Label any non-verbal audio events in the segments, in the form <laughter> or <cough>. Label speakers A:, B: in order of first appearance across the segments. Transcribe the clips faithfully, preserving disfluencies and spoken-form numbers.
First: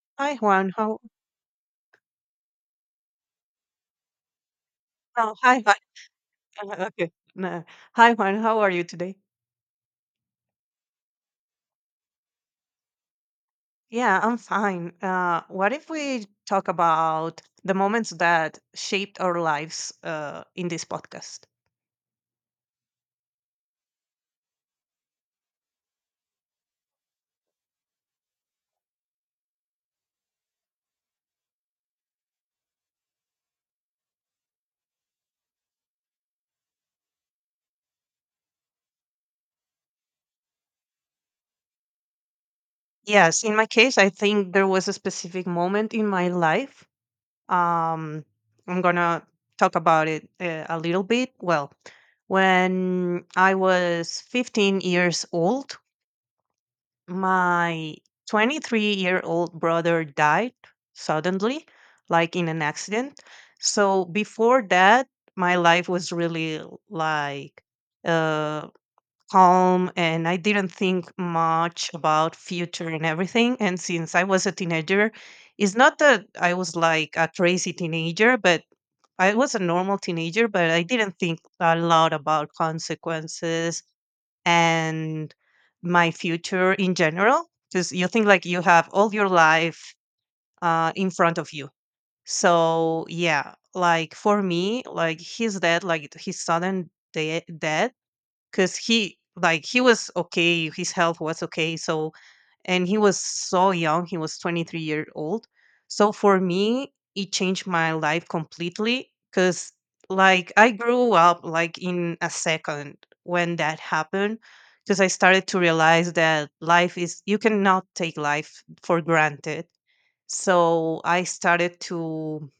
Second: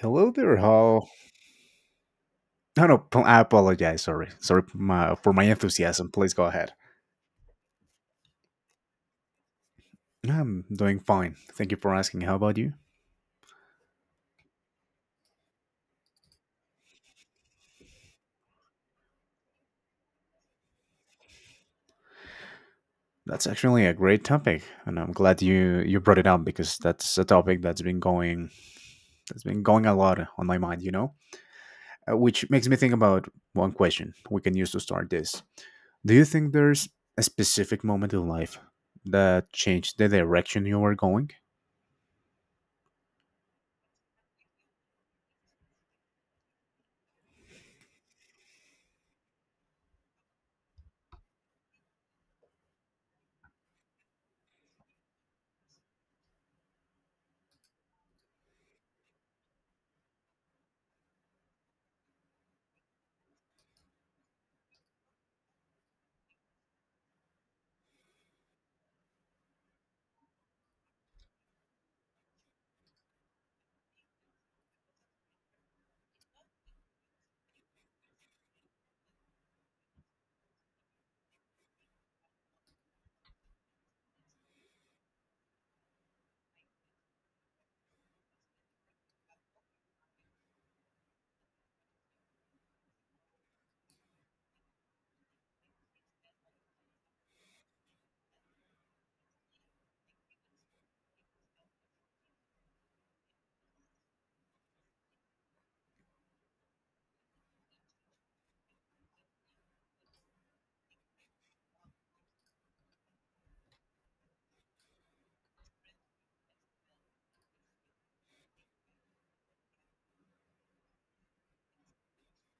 A: Hello
B: Hi
A: there,
B: Juan, how?
A: how? No, no, p- I apologize. Sorry, sorry for my, for
B: Oh,
A: my
B: hi, hi.
A: enthusiasm. Please go ahead.
B: Uh, okay, no. Hi Juan, how are you today?
A: I'm doing fine. Thank you for asking. How about you?
B: Yeah, I'm fine. Uh, what if we talk about the moments that shaped our lives uh, in this podcast?
A: That's actually a great topic, and I'm glad you you brought it up because that's a topic that's been going that's been going a lot on my mind. You know, Uh, which makes me think about one question we can use to start this. Do you think there's a specific moment in life that changed the direction you were going?
B: Yes, in my case, I think there was a specific moment in my life. Um, I'm gonna talk about it uh, a little bit. Well, when I was fifteen years old, my twenty-three-year-old brother died suddenly, like in an accident. So before that, my life was really like uh, calm, and I didn't think much about future and everything. And since I was a teenager, it's not that I was like a crazy teenager, but I was a normal teenager, but I didn't think a lot about consequences and my future in general, because you think like you have all your life uh, in front of you. So yeah, like for me, like his death, like his sudden de- death, because he, like he was okay, his health was okay, so, and he was so young, he was twenty-three year old. So for me, it changed my life completely, because like I grew up like in a second when that happened, because I started to realize that life is, you cannot take life for granted. So I started to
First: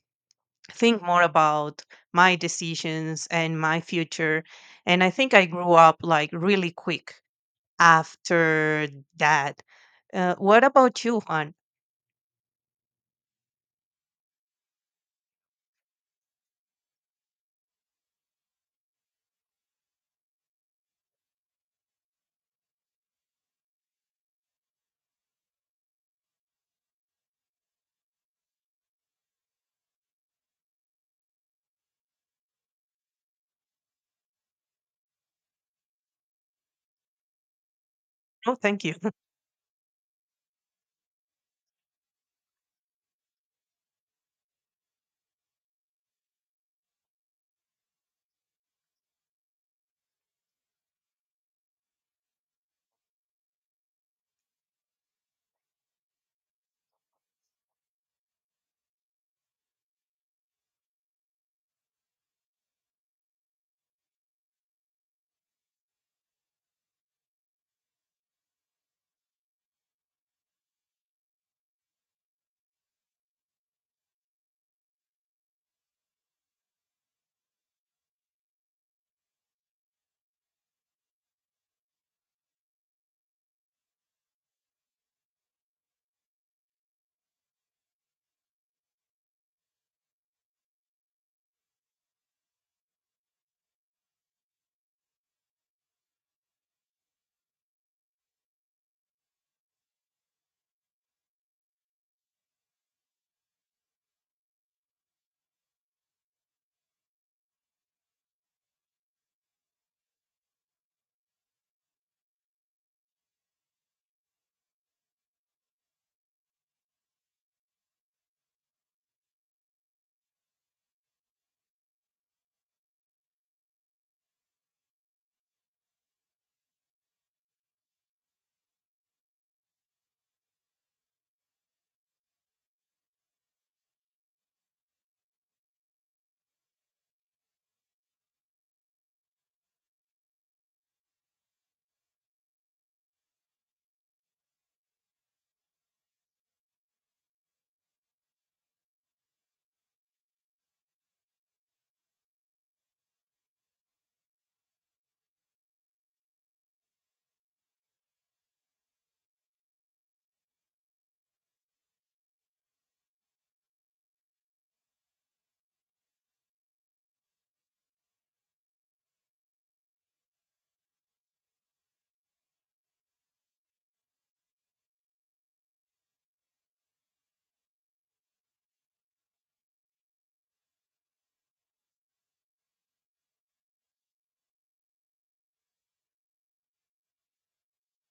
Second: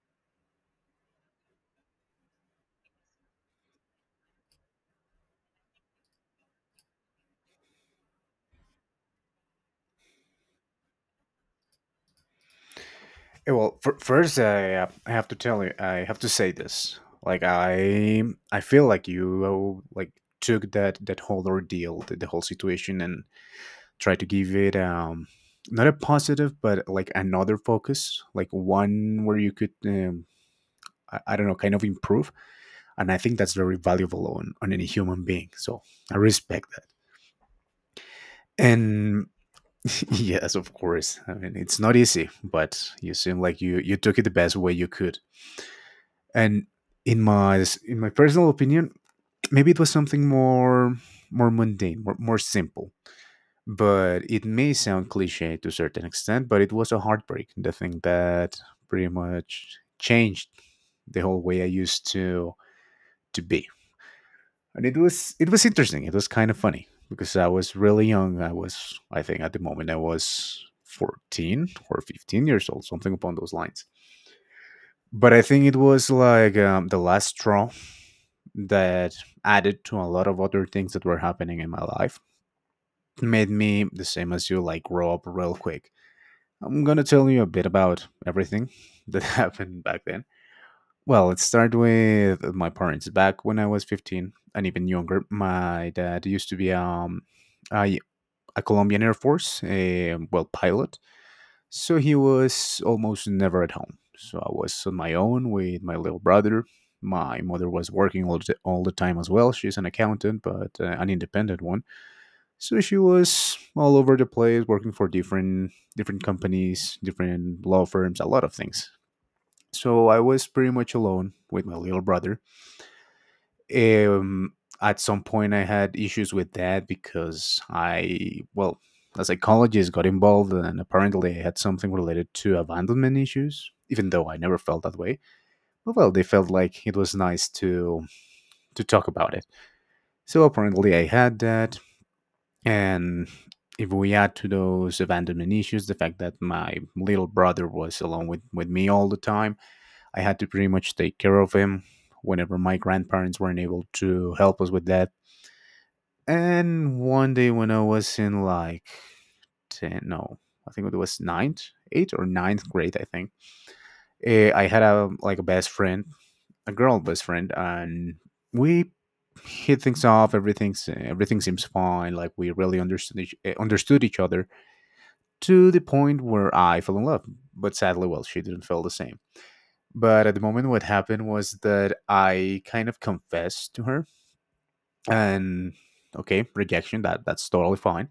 B: think more about my decisions and my future, and I think I grew up like really quick after that. Uh, what about you, Juan?
A: Eh, Well, fir- first I uh, I have to tell you I have to say this. Like I I feel like you like took that that whole ordeal, the, the whole situation, and tried to give it um not a positive, but like another focus, like one where you could, um, I, I don't know, kind of improve. And I think that's very valuable on on any human being. So I respect that.
B: No, thank you.
A: And <laughs> yes, of course. I mean, it's not easy, but you seem like you you took it the best way you could. And in my in my personal opinion, maybe it was something more more mundane, more, more simple. But it may sound cliche to a certain extent, but it was a heartbreak, the thing that pretty much changed the whole way I used to to be. And it was it was interesting. It was kind of funny because I was really young. i was I think at the moment I was fourteen or fifteen years old, something upon those lines. But I think it was like, um, the last straw that added to a lot of other things that were happening in my life, made me, the same as you, like grow up real quick. I'm going to tell you a bit about everything that <laughs> happened back then. Well, let's start with my parents. Back when I was fifteen and even younger, my dad used to be, um, a, a Colombian Air Force, a well, pilot. So he was almost never at home. So I was on my own with my little brother. My mother was working all the, all the time as well. She's an accountant, but, uh, an independent one. So she was all over the place, working for different different companies, different law firms, a lot of things. So I was pretty much alone with my little brother. um at some point I had issues with that, because, I well, a psychologist got involved, and apparently I had something related to abandonment issues, even though I never felt that way. But well, they felt like it was nice to to talk about it, so apparently I had that. And if we add to those abandonment issues the fact that my little brother was alone with, with me all the time, I had to pretty much take care of him whenever my grandparents weren't able to help us with that. And one day, when I was in like ten, no, I think it was ninth, eighth or ninth grade, I think. eh, I had a like a best friend, a girl best friend, and we hit things off. Everything's everything seems fine. Like we really understood each, eh, understood each other, to the point where I fell in love. But sadly, well, she didn't feel the same. But at the moment, what happened was that I kind of confessed to her, and, okay, rejection, that that's totally fine.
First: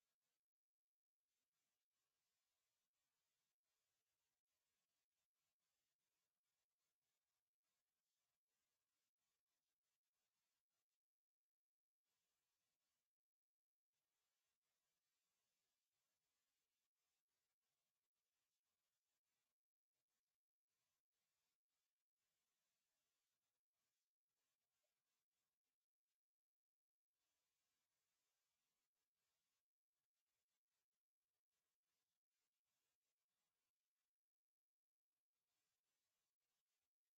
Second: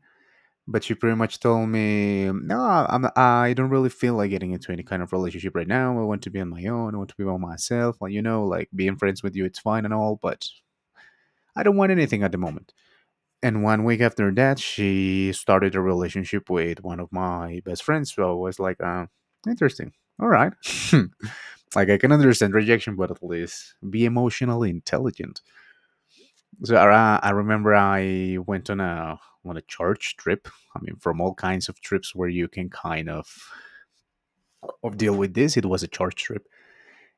A: But she pretty much told me, "No, I'm I don't really feel like getting into any kind of relationship right now. I want to be on my own. I want to be by myself. Like you know, like being friends with you, it's fine and all, but I don't want anything at the moment." And one week after that, she started a relationship with one of my best friends. So I was like, uh, "Interesting. All right." <laughs> Like I can understand rejection, but at least be emotionally intelligent. So I, I remember I went on a on a church trip. I mean, from all kinds of trips where you can kind of of deal with this, it was a church trip.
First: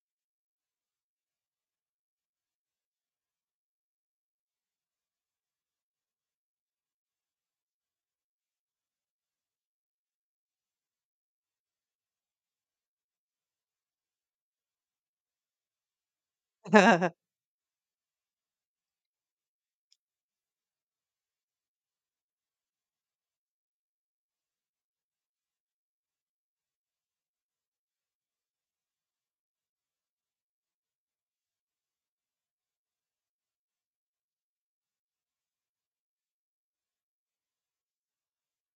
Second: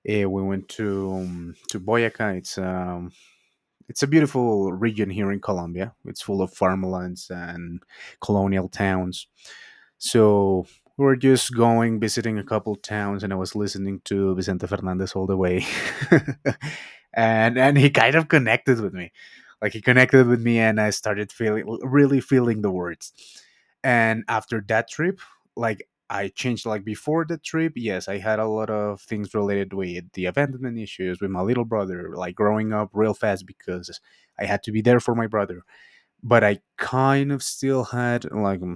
A: Eh, we went to, um, to Boyaca. It's um, it's a beautiful region here in Colombia. It's full of farmlands and colonial towns. So we were just going, visiting a couple towns, and I was listening to Vicente Fernandez all the way. <laughs>
B: <laughs>
A: and and he kind of connected with me. Like he connected with me, and I started feeling really feeling the words. And after that trip, like, I changed. Like, before the trip, yes, I had a lot of things related with the abandonment issues with my little brother, like growing up real fast, because I had to be there for my brother. But I kind of still had, like, mm,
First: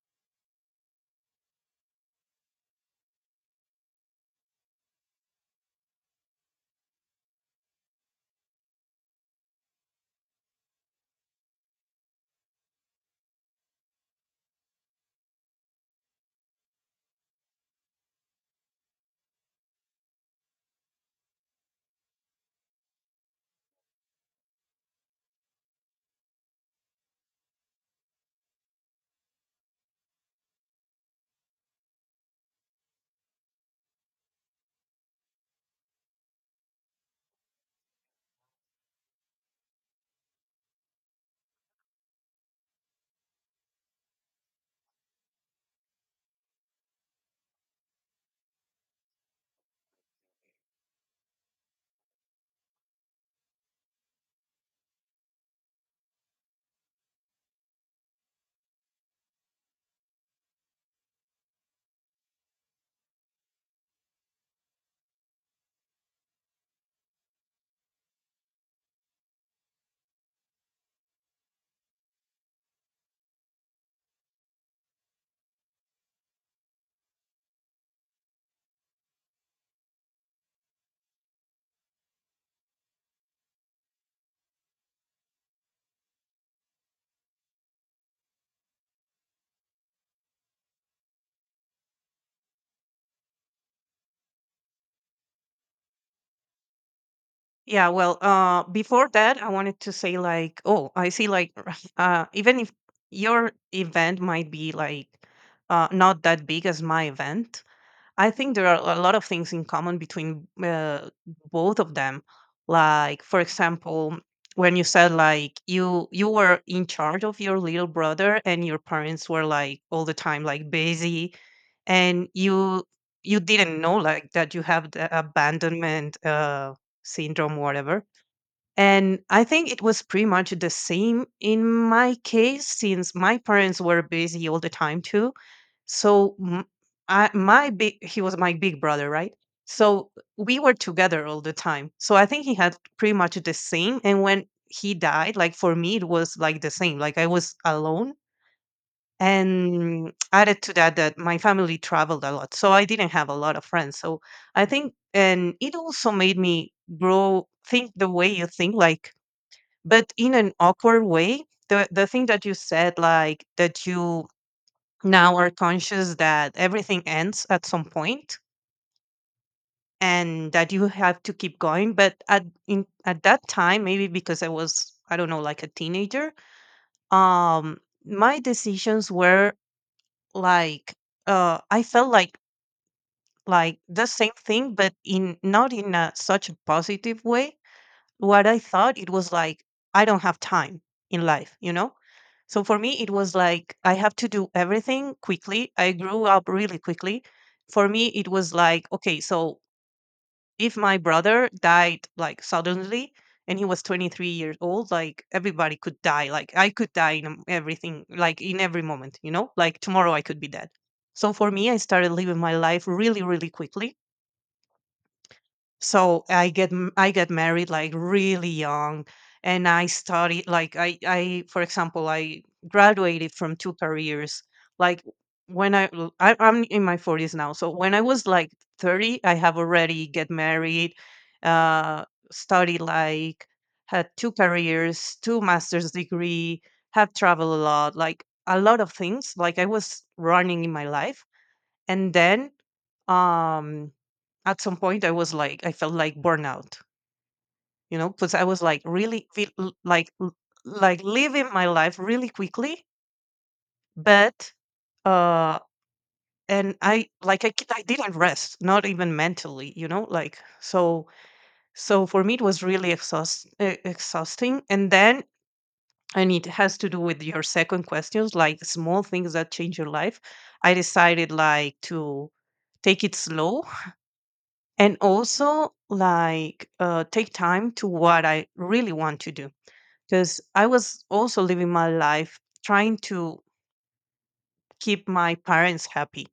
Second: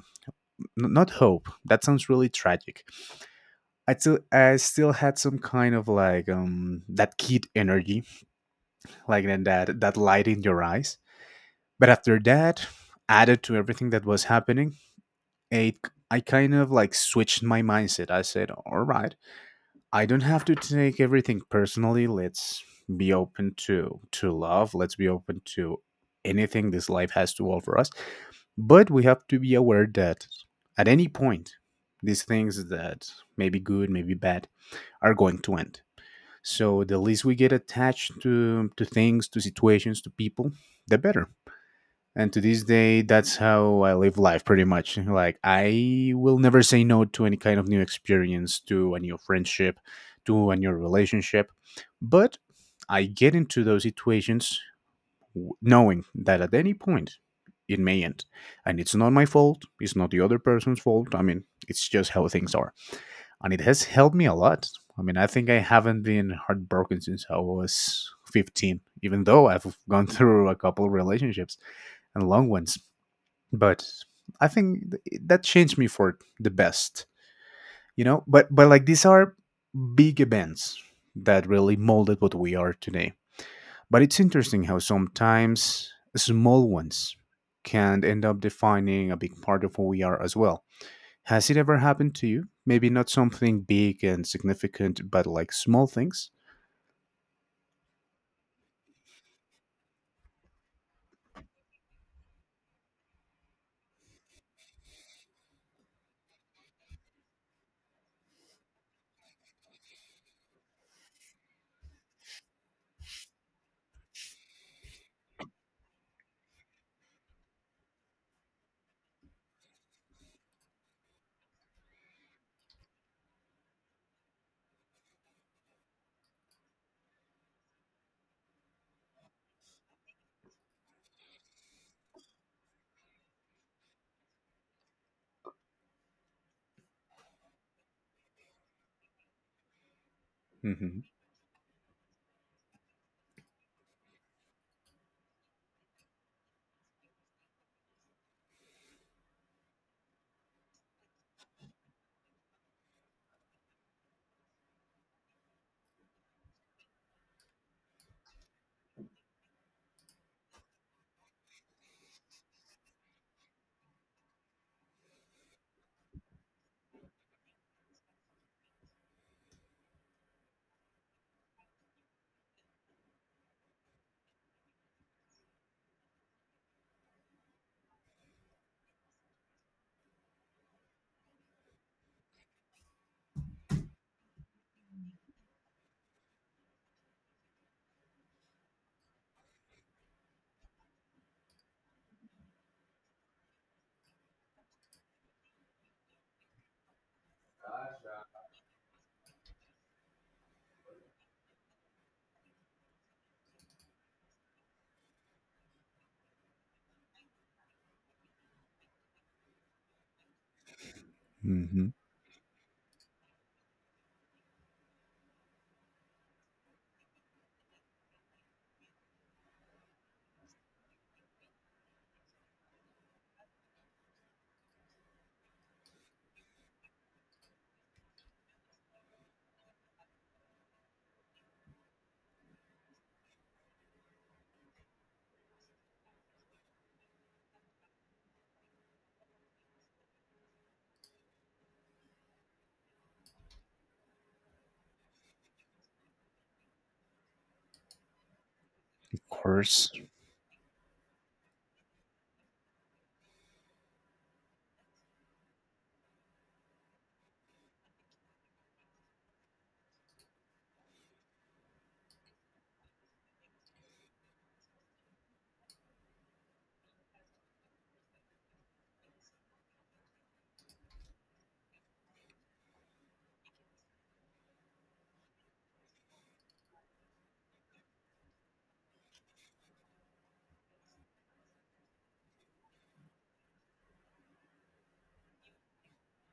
A: n- not hope. That sounds really tragic. I still I still had some kind of like, um that kid energy, like, and that that light in your eyes. But after that, added to everything that was happening, it I kind of like switched my mindset. I said, "All right, I don't have to take everything personally. Let's be open to to love. Let's be open to anything this life has to offer us. But we have to be aware that at any point, these things that may be good, may be bad, are going to end. So the least we get attached to to things, to situations, to people, the better. And to this day, that's how I live life pretty much. Like, I will never say no to any kind of new experience, to a new friendship, to a new relationship. But I get into those situations, w- knowing that at any point it may end. And it's not my fault, it's not the other person's fault. I mean, it's just how things are. And it has helped me a lot. I mean, I think I haven't been heartbroken since I was fifteen, even though I've gone <laughs> through a couple of relationships, and long ones. But I think th- that changed me for the best, you know. But but like, these are big events that really molded what we are today. But it's interesting how sometimes small ones can end up defining a big part of who we are as well. Has it ever happened to you? Maybe not something big and significant, but like small things.
B: Yeah, well, uh, before that, I wanted to say like, oh, I see like, <laughs> uh, even if your event might be like, uh, not that big as my event, I think there are a lot of things in common between uh, both of them. Like, for example, when you said like you you were in charge of your little brother and your parents were like all the time like busy, and you you didn't know like that you have the abandonment uh, syndrome, whatever. And I think it was pretty much the same in my case, since my parents were busy all the time too. so m- I, my big he was my big brother, right? So we were
A: Hmm.
B: together all the time. So I think he had pretty much the same. And when he died, like for me, it was like the same. Like I was alone. And added to that, that my family traveled a lot, so I didn't have a lot of friends. So I think, and it also made me grow, think the way you think, like, but in an awkward way. The the thing that you said, like that you now are conscious that everything ends at some point, and that you have to keep going, but at in at that time, maybe because I was, I don't know, like a teenager. um my decisions were like, uh I felt like like the same thing, but in not in a, such a positive way. What I thought it was like, I don't have time in life, you know? So for me, it was like I have to do everything quickly. I grew up really quickly. For me, it was like, okay, so if my brother died like suddenly and he was twenty-three years old, like everybody could die. Like I could die in um, everything, like in every moment, you know, like tomorrow I could be dead. So for me, I
A: Hmm.
B: started living my life really, really quickly. So I get m- I get married like really young, and I studied like I I for example I graduated from two careers. Like when I, l- I am in my forties now, so when I was like thirty, I have already get married, uh, studied like had two careers, two master's degree, have traveled a lot, like a lot of things. Like I was running in my life, and then um at some point I was like I felt like burnout, you know, because I was like really
A: Of
B: feel l-
A: course.
B: like l- like living my life really quickly, but uh and I like I, c- I didn't rest not even mentally, you know, like so. So for me it was really exhaust, e- exhausting. And then, and it has to do with your second questions, like small things that change your life, I decided like to take it slow, and also like uh, take time to what I really want to do, because I was also living my life trying to keep my parents happy,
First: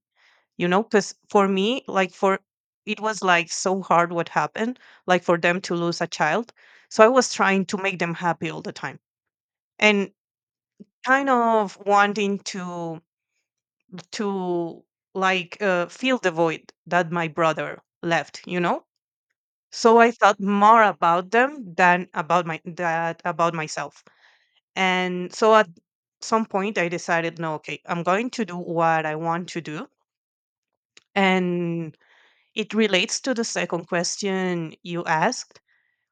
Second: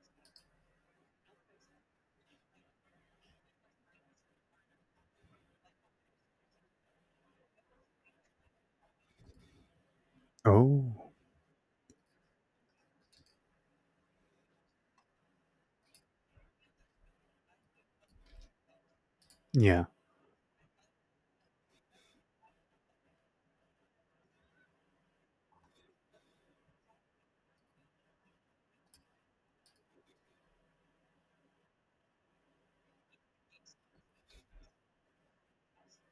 B: you know, because for me like for it was like so hard what happened, like for them to lose a child. So I was trying to make them happy all the time, and
A: Oh,
B: kind of wanting to to like uh, fill the void that my brother left, you know.
A: yeah.
B: So I thought more about them than about my that about myself. And so at some point I decided, no, okay, I'm going to do what I want to do. And it relates to the second question you asked,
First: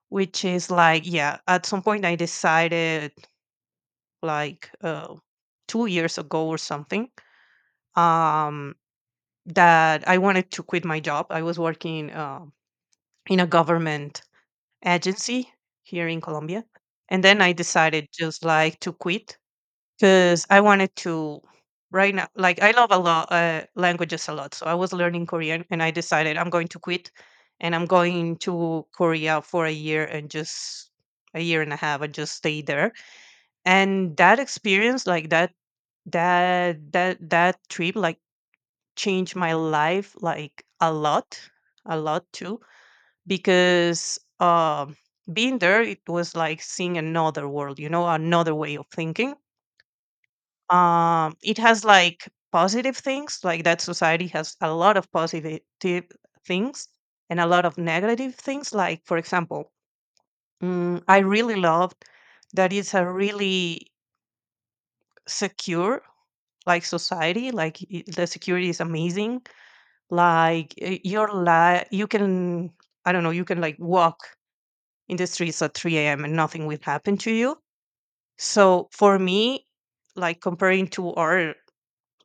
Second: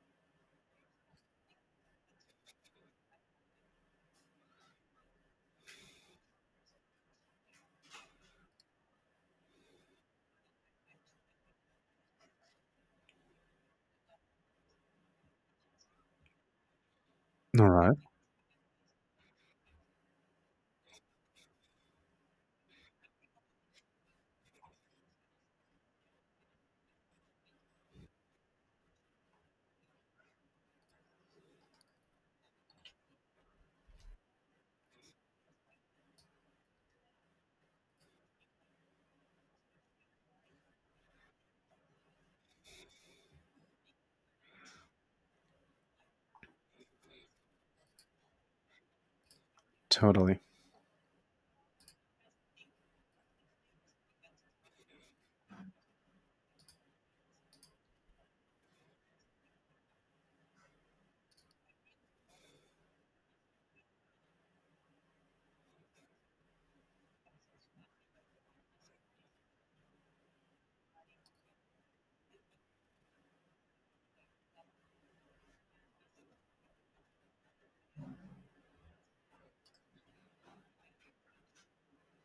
B: which is like, yeah, at some point I decided like uh, two years ago or something, um, that I wanted to quit my job. I was working uh, in a government agency here in Colombia. And then I
A: All right.
B: decided just like to quit, because I wanted to right now like I love a lot uh, languages a lot. So I was learning Korean and I decided I'm going to quit and I'm going to Korea for a year and just a year and a half and just stay there. And that experience, like that that that that trip like changed my life like a lot, a lot too, because um, being there, it was like seeing another world, you know, another way of thinking.
A: Totally.
B: Um, it has like positive things, like that society has a lot of positive things and a lot of negative things. Like, for example, mm, I really loved that it's a really secure like society, like i- the security is amazing, like uh, your life, you can, I don't know, you can like walk in the streets at three a m and nothing will happen to you. So for me, like comparing to our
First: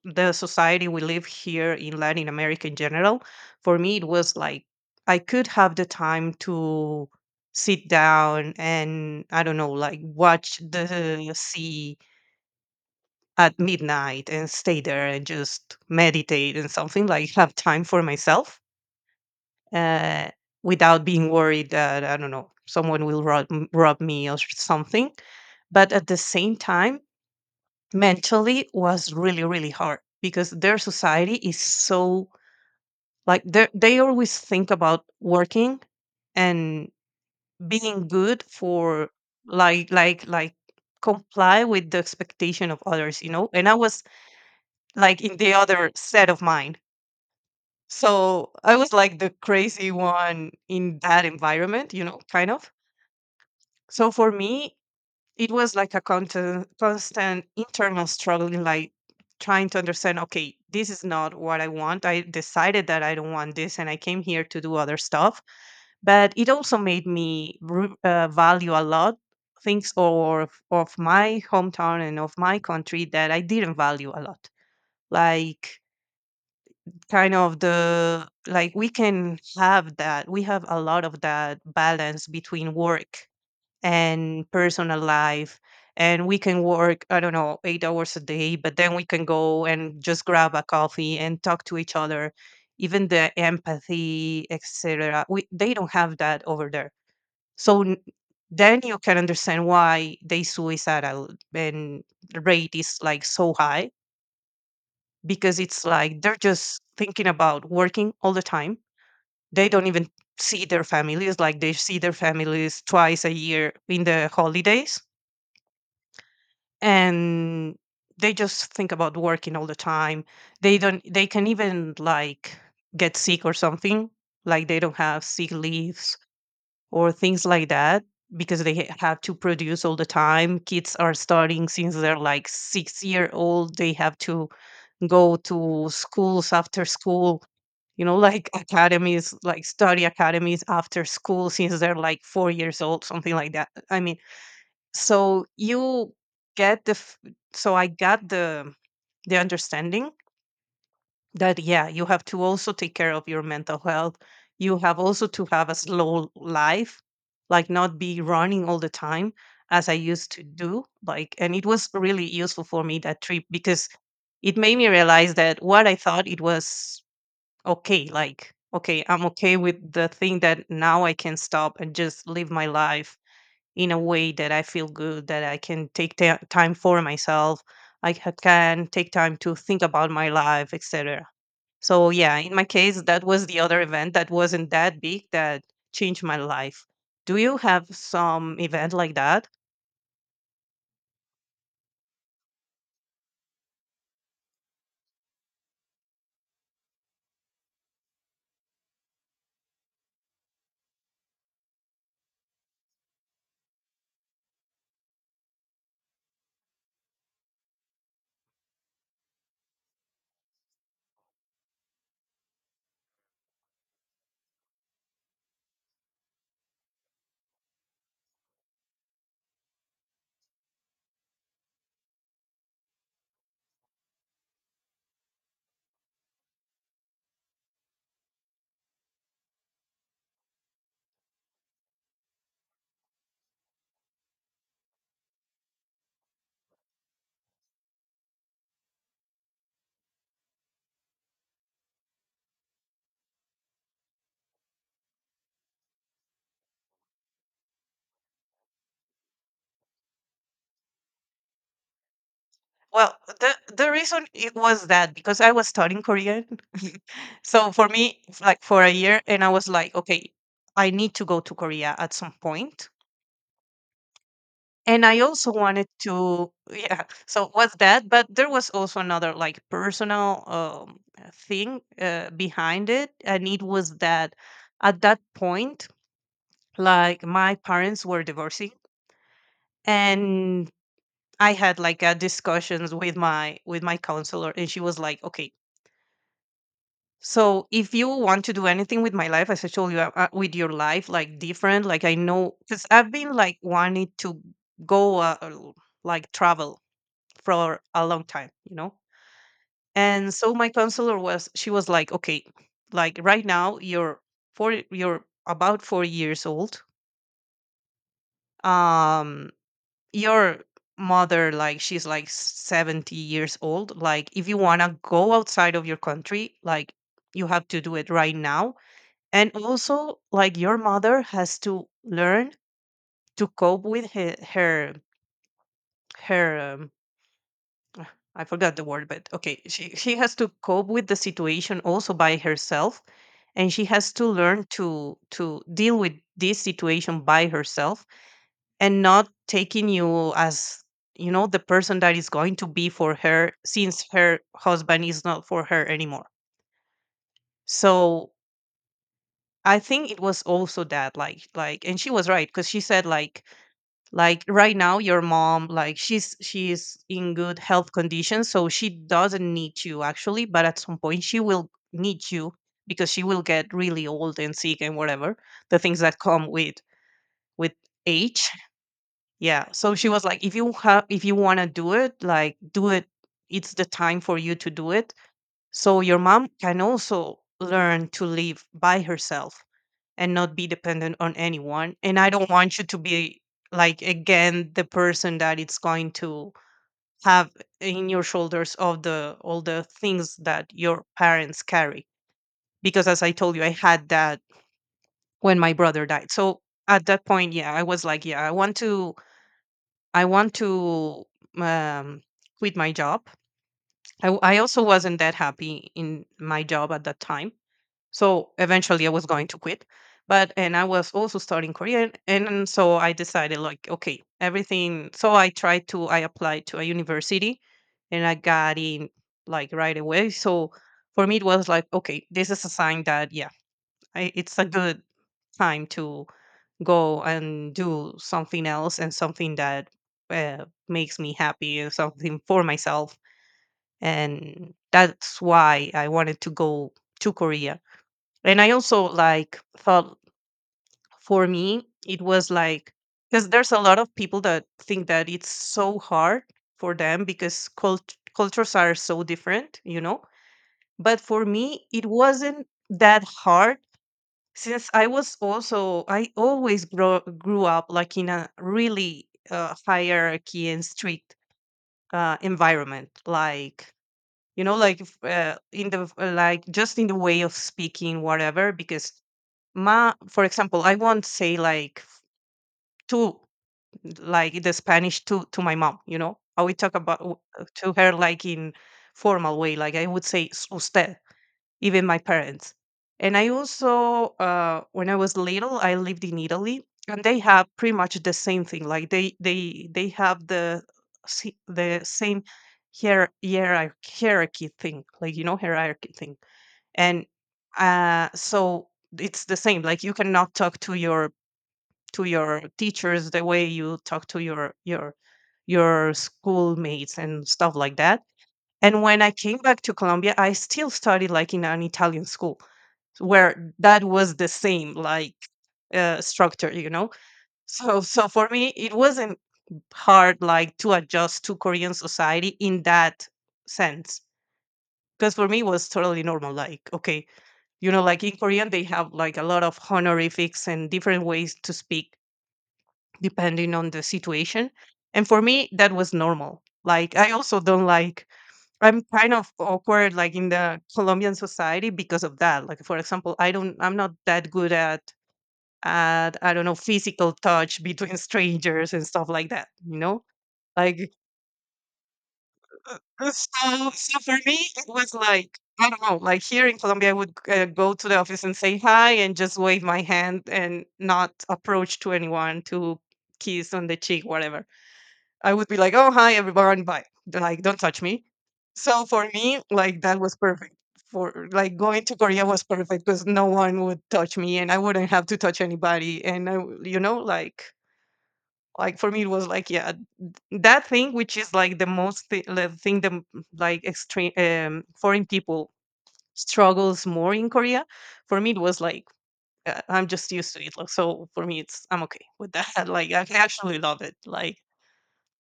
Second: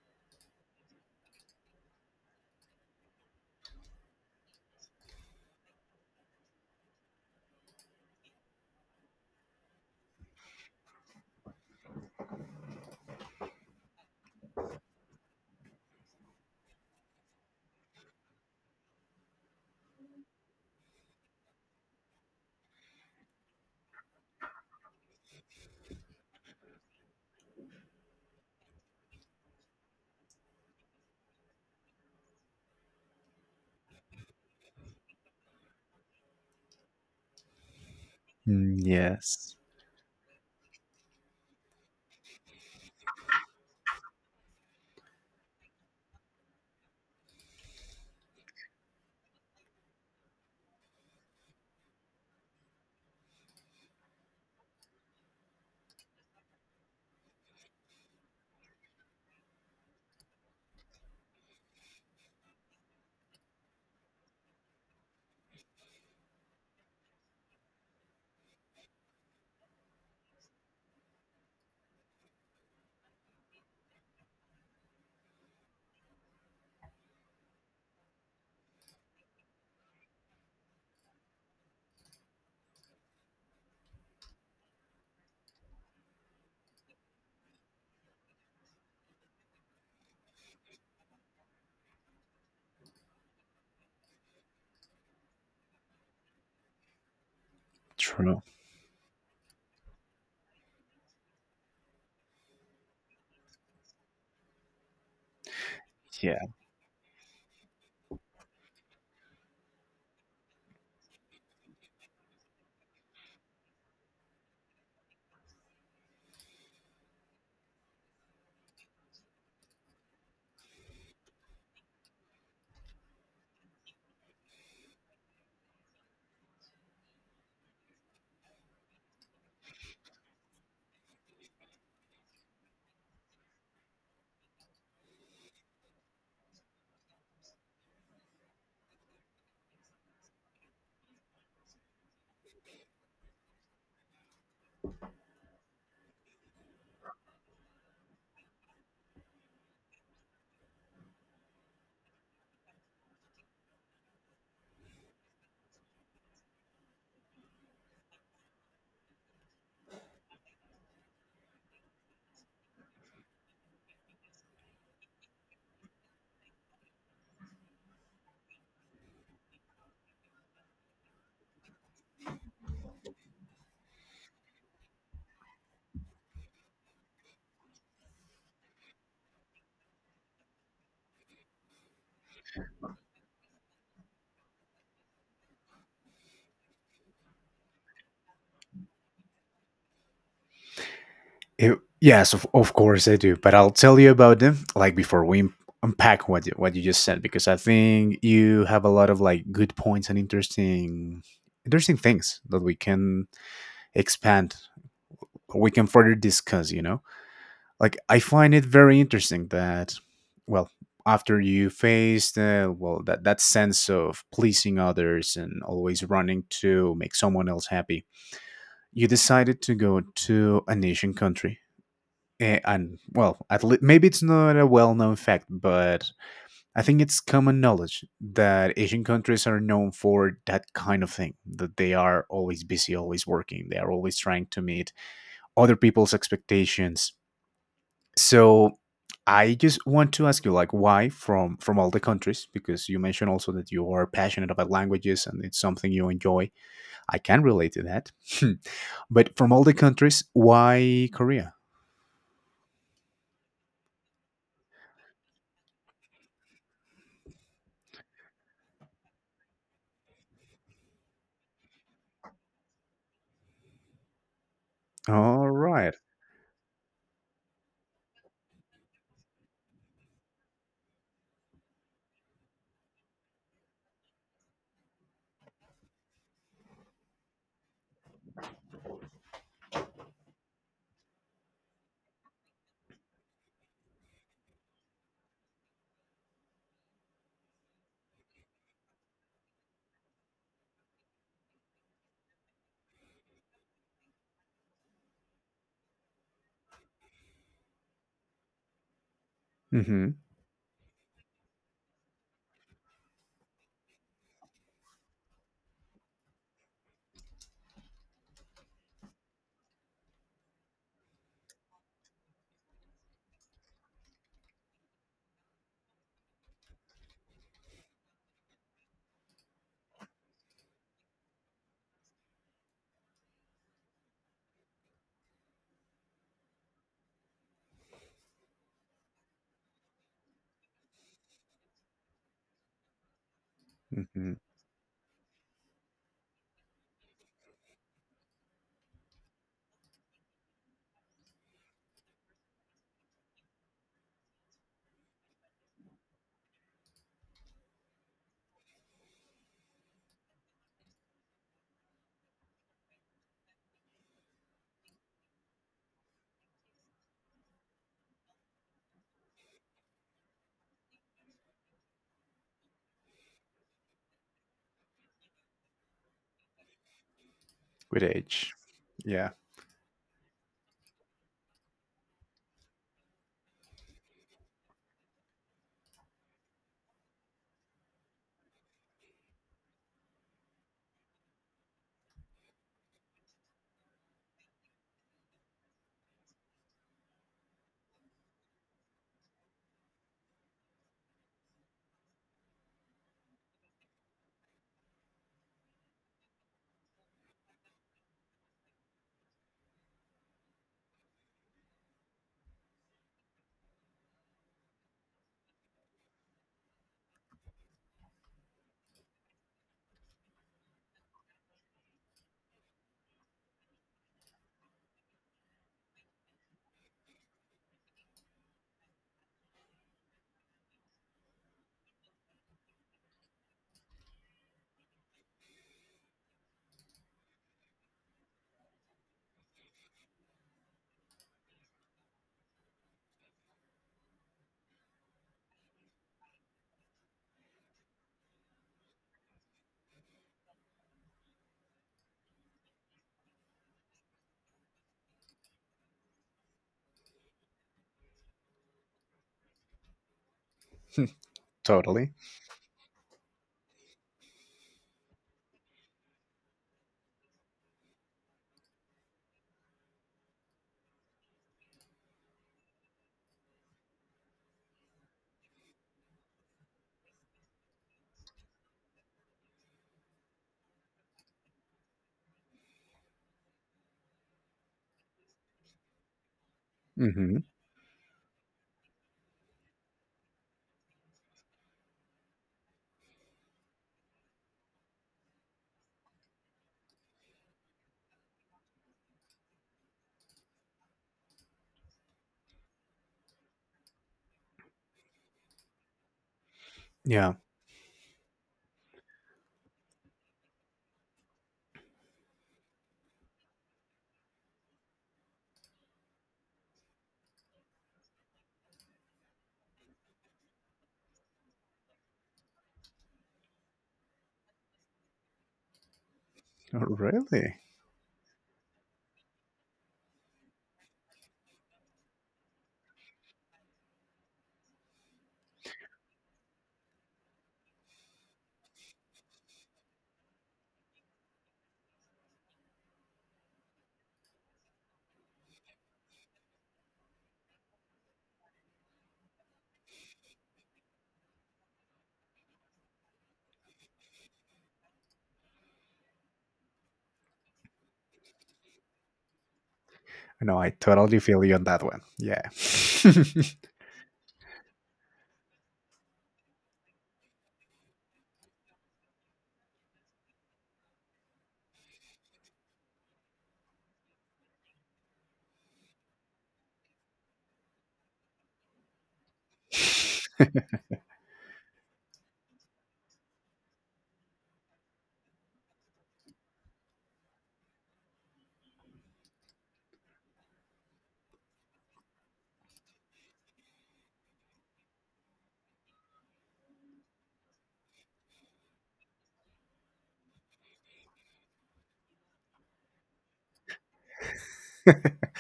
B: the society we live here in Latin America in general, for me it was like I could have the time to sit down and I don't know, like watch the sea at midnight and stay there and just meditate and something, like have time for myself, uh, without being worried that I don't know someone will rob, rob me or something. But at the same time, mentally was really really hard because their society is so like they they always think about working and being good
A: Mm,
B: for,
A: yes.
B: like like like comply with the expectation of others, you know, and I was like in the other set of mind. So I was like the crazy one in that environment, you know, kind of. So for me it was like a constant, constant internal struggle, like trying to understand, okay, this is not what I want, I decided that I don't want this and I came here to do other stuff, but it also made me re- uh, value a lot things or of, of my hometown and of my country that I didn't value a lot, like kind of the like we can have that, we have a lot of that balance between work and personal life, and we can work, I don't know, eight hours a day, but then we can go and just grab a coffee and talk to each other, even the empathy etc, we, they don't have that over there. so n-
A: True.
B: then you can understand why they suicidal and the rate is like so high, because it's like they're just thinking about working all the time, they don't even see their families, like they see their families twice a year in the holidays, and they just think about working all the time. They don't, they can even like get sick or something, like they don't have sick leaves or things like that, because they ha- have to produce all the time. Kids are starting since they're like six year old, they have to go to schools after school, you know, like <laughs> academies, like study academies after school since they're like four years old, something like that. I mean, so you get the f- so I got the the understanding that yeah, you have to also take care of your mental health. You have also to have a slow life, like not be running all the time as I used to do. Like and it was really useful for me that trip because it made me realize that what I thought it was okay, like okay, I'm okay with the thing that now I can stop and just live my life in a way that I feel good, that I can take ta time for myself, I ca- can take time to think about my life, et cetera. So yeah, in my case, that was the other event that wasn't that big that changed my life. Do you have some event like that?
A: It, yes, of, of course I do. But I'll tell you about them, like, before we un- unpack what you- what you just said, because I think you have a lot of like good points, and interesting interesting things that we can expand, we can further discuss, you know? Like, I find it very interesting that, well, after you faced, uh, well, that that sense of pleasing others and always running to make someone else happy, you decided to go to a Asian country. Eh, and well, at le- maybe it's not a well-known fact, but I think it's common knowledge that Asian countries are known for that kind of thing. That they are always busy, always working. They are always trying to meet other people's expectations. So I just want to ask you, like, why, from from all the countries? Because you mentioned also that you are passionate about languages, and it's something you enjoy. I can relate to that. <laughs> But from all the countries, why Korea?
B: Well, the the reason it was that because I was studying Korean, <laughs> so for me, f- like for a year, and I was like, okay, I need to go to Korea at some point. And I
A: All
B: also wanted
A: right.
B: to, yeah. So was that, but there was also another like personal um, thing uh, behind it, and it was that at that point, like my parents were divorcing, and I had like a discussions with my with my counselor, and she was like, "Okay, so if you want to do anything with my life, as I told you, uh, uh, with your life, like different, like I know, because I've been like wanting to go uh, uh, like travel for a long time, you know?"
A: Mm-hmm.
B: And so my counselor was, she was like, okay, like right now you're four, you're about four years old. Um, your mother, like she's like seventy years old. Like if you want to go outside of your country, like you have to do it right now. And also like your mother has to learn to cope with her, her, her um, I forgot the word, but okay, she she has to cope with the situation also by herself, and she has to
A: Mm-hmm.
B: learn to to deal with this situation by herself and not taking you as, you know, the person that is going to be for her since her husband is not for her anymore. So I think it was also that like like and she was right because she said like like right now your mom, like, she's she's in good health condition, so she doesn't need you actually, but at some point she will need you because she will get really old and sick and whatever the things that come with with
A: With
B: age.
A: age. Yeah,
B: Yeah, so she was like, if you have if you want to do it, like do it. It's the time for you to do it so your mom can also learn to live by herself and not be dependent on anyone. And I don't want you to be like again the person that it's going to have in your shoulders of the all the things that your parents carry. Because as I told you, I had that when my brother died. So at that point, yeah, I was like, yeah, I want to, I want to um, quit my job. I, w- I also wasn't that happy in my job at that time. So eventually I was going to quit. But and I was also studying Korean, and so I decided like okay, everything, so I tried to I applied to a university and I got in like right away. So for me it was like okay, this is a sign that yeah, I, it's a good time to go and do something else and something that uh, makes me happy and something for myself, and that's why I wanted to go to Korea. And I also like thought, for me it was like because there's a lot of people that think that it's so hard for them because cult- cultures are so different, you know, but for me it
A: totally.
B: wasn't that hard since I was also I always grow, grew up like in a really uh, hierarchy and strict uh, environment, like in in the the like just in the way of speaking, whatever, because ma for example I won't say like to like the Spanish to to my mom, you know? I would talk about w-
A: Hmm.
B: to her like in formal way, like I would say, "S- usted even my parents. And I also uh when I was little I lived in Italy, and they have pretty much the same thing, like they they they have the si- the same hier- hierarch- hierarchy thing, like, you know, hierarchy thing. And
A: Yeah,
B: uh so it's the same, like you cannot talk to your to your teachers, the way you talk to your your your schoolmates and stuff like that. And when I came back to Colombia, I still studied like in an Italian school where that was the same, like uh, structure,
A: oh,
B: you know.
A: really.
B: So so for me, it wasn't hard like to adjust to Korean society in that sense because for me it was totally normal. Like okay, you know, like in Korean they have like a lot of honorifics and different ways to speak depending on the situation. And for me, that was normal. Like, I also don't like, I'm kind of awkward, like in the Colombian society because of that. Like, for example, I don't, I'm not that good at, at, I don't know, physical touch between <laughs> strangers and stuff like that, you know?
A: No, I
B: Like,
A: totally feel you on that one. Yeah. <laughs> So
B: so, so for me, it was like, I don't know, like here in Colombia, I would uh, go to the office and say hi and just wave my hand and not approach to anyone to kiss on the cheek, whatever. I would be like, "Oh, hi, everyone, bye." Like, don't touch me. So for me, like that was perfect. For like going to Korea was perfect because no one would touch me, and I wouldn't have to touch anybody. And I, w- you know, like, like for me, it was like, yeah, that thing which is like the most thi- the thing the m- like extreme um, foreign people struggles more in Korea. For me, it was like. uh, I'm just used to it, like, so for me, it's I'm okay with that. <laughs> Like I actually love it. Like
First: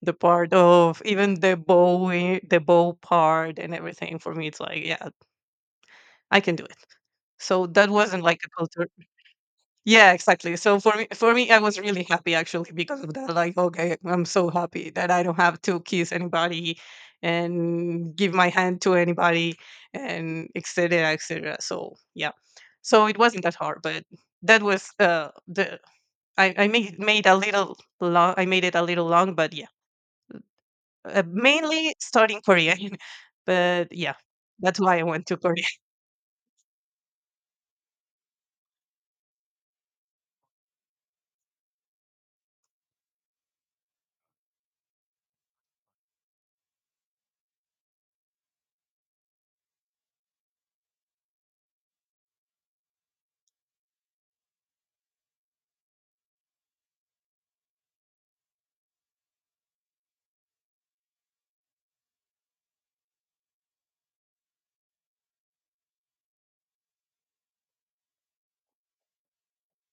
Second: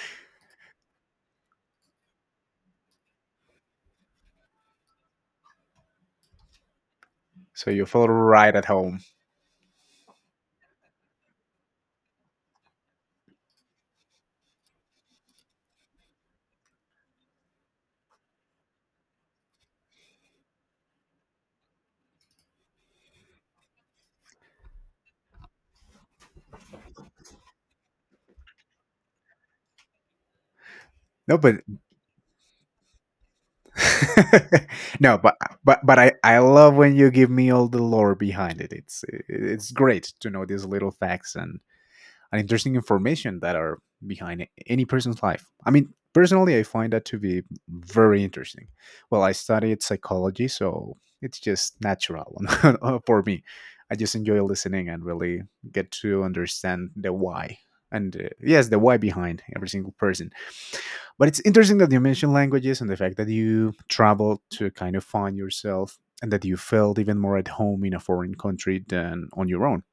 B: the part of even the bowing the bow part and everything, for me, it's like, "Yeah, I can do it." So
A: you
B: that
A: feel
B: wasn't like a
A: right at
B: culture.
A: home.
B: Yeah, exactly. So for me for me, I was really happy actually because of that. Like, okay, I'm so happy that I don't have to kiss anybody and give my hand to anybody and et cetera, et cetera. So, yeah. So it wasn't that hard, but that was, uh, the I I made made a little long I made it a little long, but yeah. Uh,
A: No, but
B: mainly studying Korean, <laughs> but yeah, that's
A: <laughs>
B: why I
A: no,
B: went
A: but
B: to Korea.
A: but
B: <laughs>
A: but I I love when you give me all the lore behind it. It's it's great to know these little facts, and and interesting information that are behind any person's life. I mean, personally, I find that to be very interesting. Well, I studied psychology, so it's just natural <laughs> for me. I just enjoy listening and really get to understand the why. And, uh, yes, the why behind every single person. But it's interesting that you mentioned languages and the fact that you traveled to kind of find yourself, and that you felt even more at home in a foreign country than on your own.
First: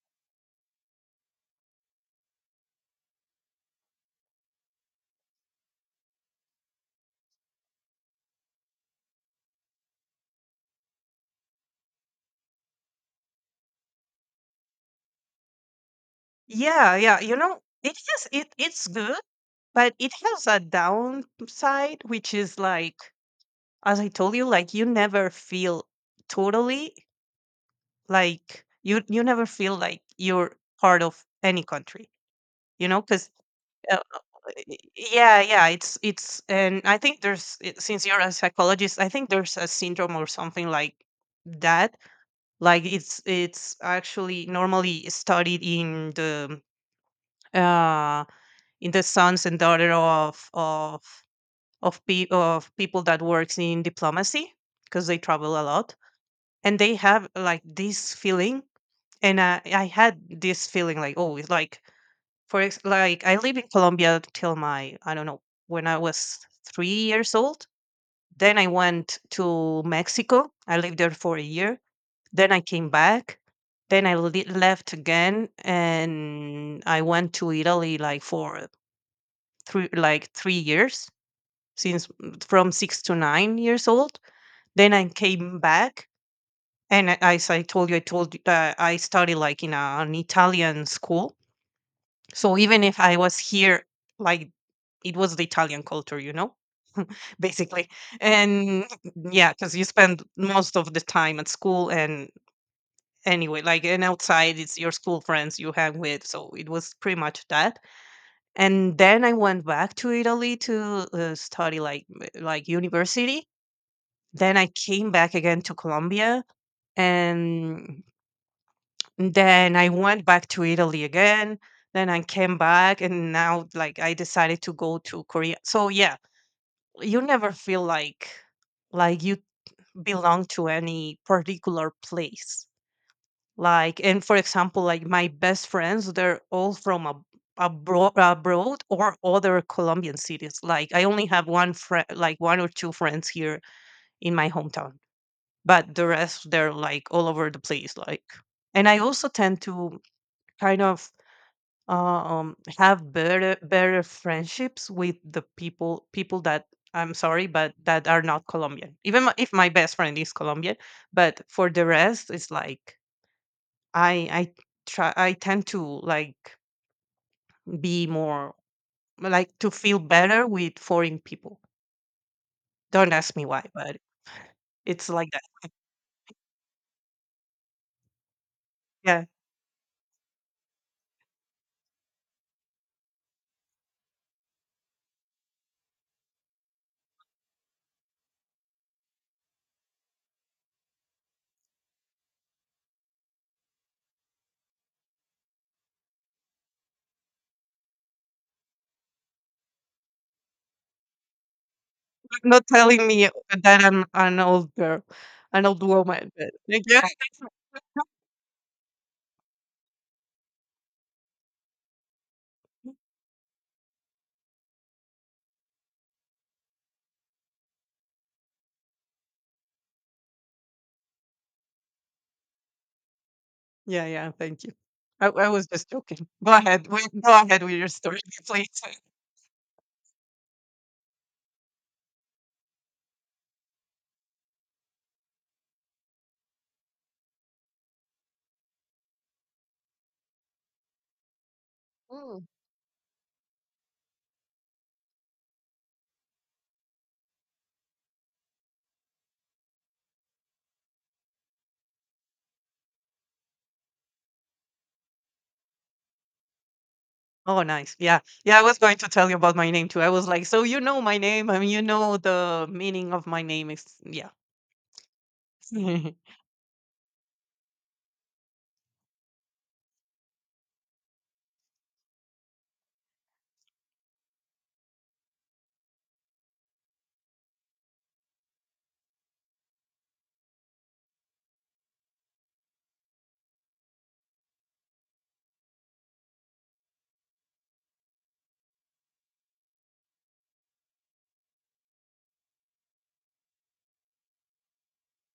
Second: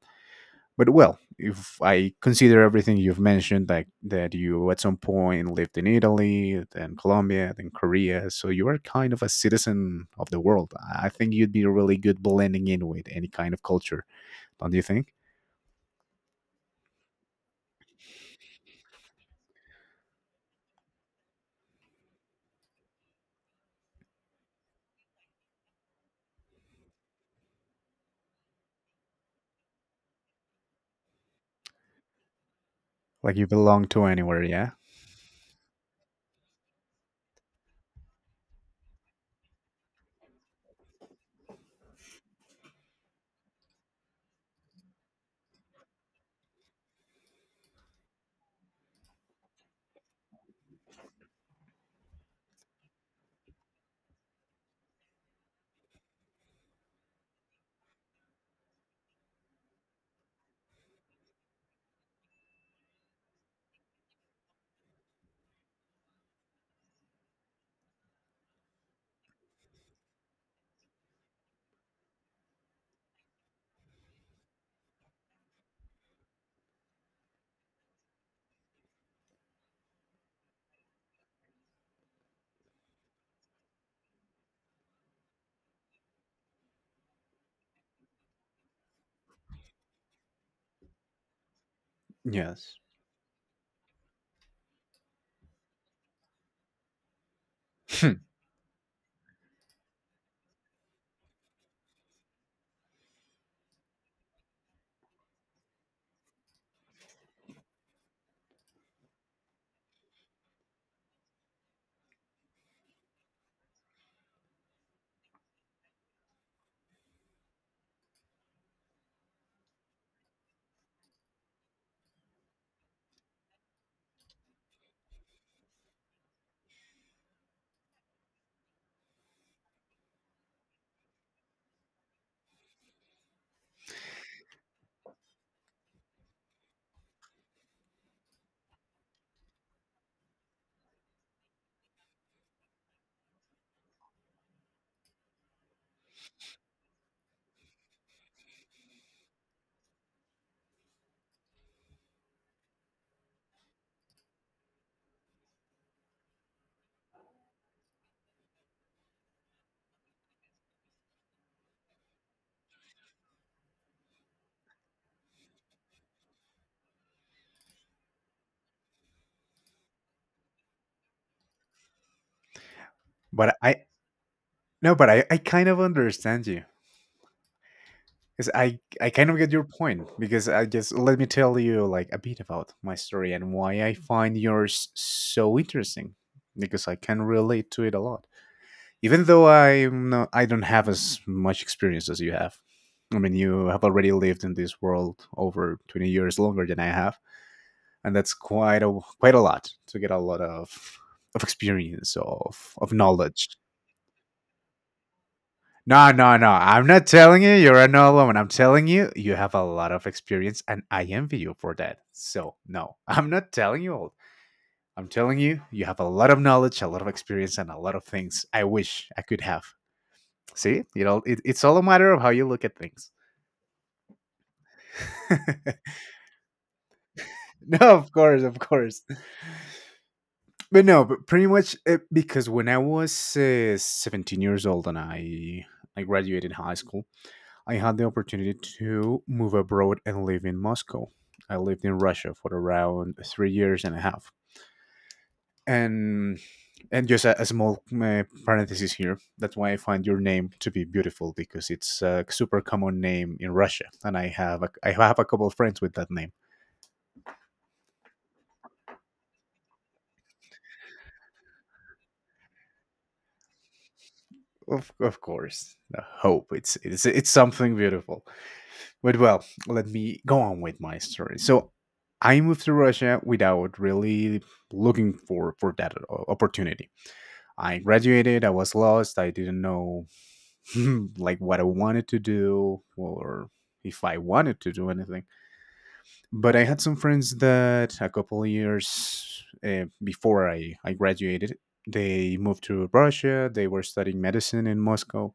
A: But well, if I consider everything you've mentioned, like that you at some point lived in Italy, then Colombia, then Korea, so you are kind of a citizen of the world. I think you'd be really good blending in with any kind of culture, don't you think?
B: Yeah, yeah, you know, it has it it's good, but it has a downside, which is like, as I told you, like you never feel totally, like you you never feel like you're part of any country, you know, because.
A: Like, you belong
B: Uh,
A: to anywhere, yeah.
B: y- yeah yeah it's it's and I think there's i- since you're a psychologist I think there's a syndrome or something like that, like it's it's actually normally studied in the uh in the sons and daughter of of of, pe- of people that works in diplomacy because they travel a lot and they have like this feeling, and I, I had this feeling like oh it's like for ex- like I live in Colombia till my I don't know when I was three years old. Then I went to Mexico. I lived there for a year. Then I came back. Then I le- left again, and I went to Italy like for three, like three years, since mm, from six to nine years old. Then I came back, and a- as I told you, I told you that I studied like in a, an Italian school. So
A: Yes.
B: even if I was here, like it was the Italian culture, you know, <laughs> basically.
A: <laughs>
B: And yeah, because you spend most of the time at school and anyway, like, and outside it's your school friends you hang with, so it was pretty much that, and then I went back to Italy to uh, study like m- like university, then I came back again to Colombia, and then I went back to Italy again, then I came back, and now like I decided to go to Korea, so yeah, you never feel like, like you belong to any particular place. Like and for example like my best friends they're all from ab- abro- abroad or other Colombian cities, like I only have one friend, like one or two friends here in my hometown, but the rest they're like all over the place, like, and I also tend to kind of um have better better friendships with the people people that, I'm sorry, but that are not Colombian, even my- if my best friend is Colombian, but for the rest it's like I I try I tend to like be more, like to feel better with foreign people. Don't ask me
A: but
B: why,
A: I
B: but
A: no
B: it's
A: but I,
B: like
A: I
B: that.
A: kind of understand you. Because I I
B: Yeah,
A: kind of get your point. Because I just, let me tell you like a bit about my story and why I find yours so interesting, because I can relate to it a lot. Even though I'm not, I don't have as much experience as you have. I mean, you have already lived in this world over twenty years longer than I have, and that's quite a quite a lot to get a lot of of experience,
B: like, not
A: of of
B: telling me
A: knowledge.
B: that I'm an old girl, an old
A: No,
B: woman.
A: no, no.
B: But like,
A: I'm
B: yeah,
A: not telling you you're not alone. I'm telling you you have a lot of experience and I envy you for that. So, no, <laughs> I'm not telling you all. I'm telling you you have a lot of knowledge, a lot of experience, and a lot of things I wish I could have. See, you know, it, it's all a matter of how you look at things.
B: yeah, yeah. Thank you. I, I was just
A: <laughs>
B: joking. Go ahead. wi- Go ahead with
A: No,
B: your
A: of
B: story,
A: course,
B: <laughs>
A: of
B: please.
A: course. But no, but pretty much uh, because when I was uh, seventeen years old and I I graduated high school, I had the opportunity to move abroad and live in Moscow. I lived in Russia
B: Mm.
A: for around three years and a half. And and just a, a small uh, parenthesis here. That's why I find your name to be beautiful, because it's a super common name in Russia, and I have a, I have a couple of friends with that name.
B: Oh, nice. Yeah. Yeah, I was going to tell you about my name too. I was like, so you know my name. I mean, you know the meaning of my name is, yeah.
A: Of, of
B: <laughs>
A: course, the
B: No.
A: hope it's it's it's something beautiful. But well, let me go on with my story. So I moved to Russia without really looking for for that o- opportunity. I graduated, I was lost, I didn't know <laughs> like what I wanted to do, or if I wanted to do anything. But I had some friends that a couple of years uh, before I, I graduated, they moved to Russia. They were studying medicine in Moscow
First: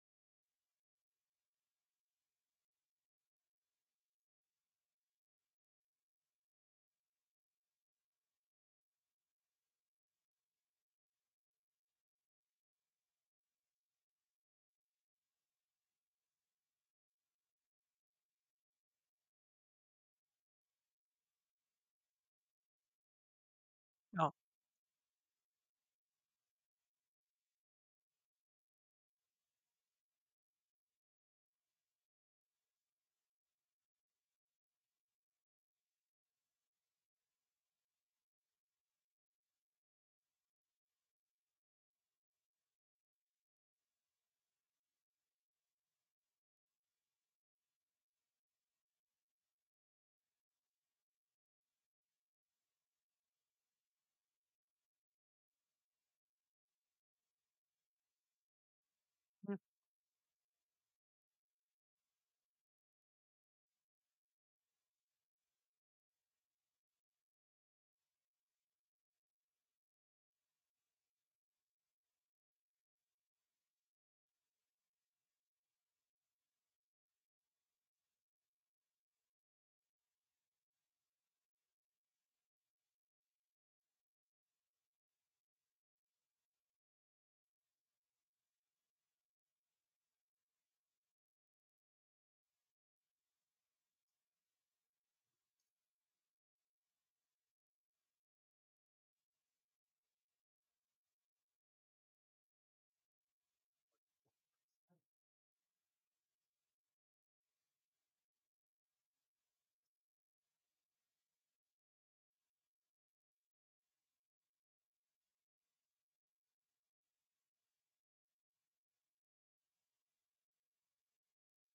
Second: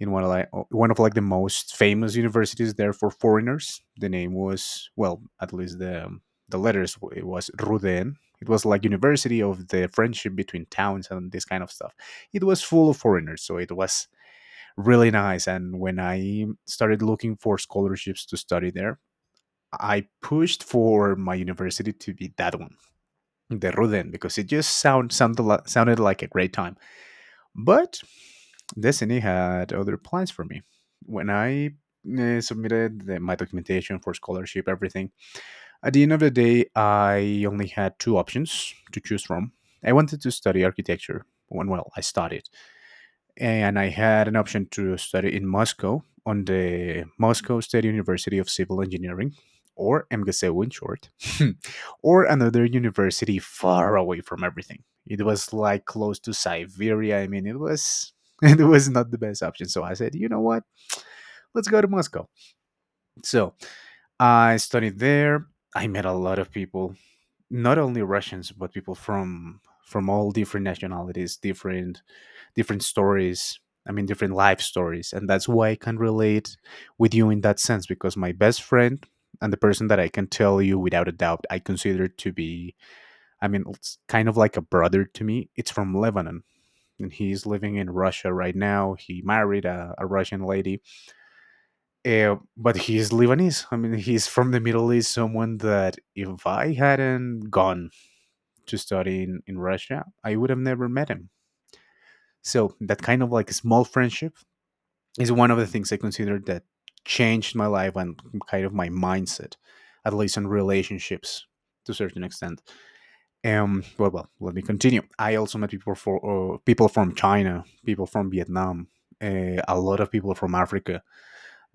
A: in one of like one of like the most famous universities there for foreigners. The name was, well, at least the um, the letters, it was Ruden. It was like University of the Friendship between towns and this kind of stuff. It was full of foreigners, so it was really nice. And when I started looking for scholarships to study there, I pushed for my university to be that one, the Ruden, because it just sound, sounded sounded like a great time. But Destiny had other plans for me. When I uh, submitted the, my documentation for scholarship, everything, at the end of the day, I only had two options to choose from. I wanted to study architecture. When, well, I studied, and I had an option to study in Moscow on the Moscow State University of Civil Engineering, or M G S E W in short, <laughs> or another university far away from everything. It was like close to Siberia. I mean, it was <laughs> it was not the best option. So I said, you know what? Let's go to Moscow. So I studied there. I met a lot of people, not only Russians but people from from all different nationalities, different different stories. I mean, different life stories, and that's why I can relate with you in that sense, because my best friend and the person that I can tell you without a doubt I consider to be, I mean, it's kind of like a brother to me. It's from Lebanon. And he's living in Russia right now. He married a, a Russian lady, uh, but he's Lebanese. I mean, he's from the Middle East. Someone that if I hadn't gone to study in, in Russia, I would have never met him. So that kind of like small friendship is one of the things I consider that changed my life and kind of my mindset, at least in relationships, to a certain extent. Um, well, well, let me continue. I also met people for uh, people from China, people from Vietnam, uh, a lot of people from Africa.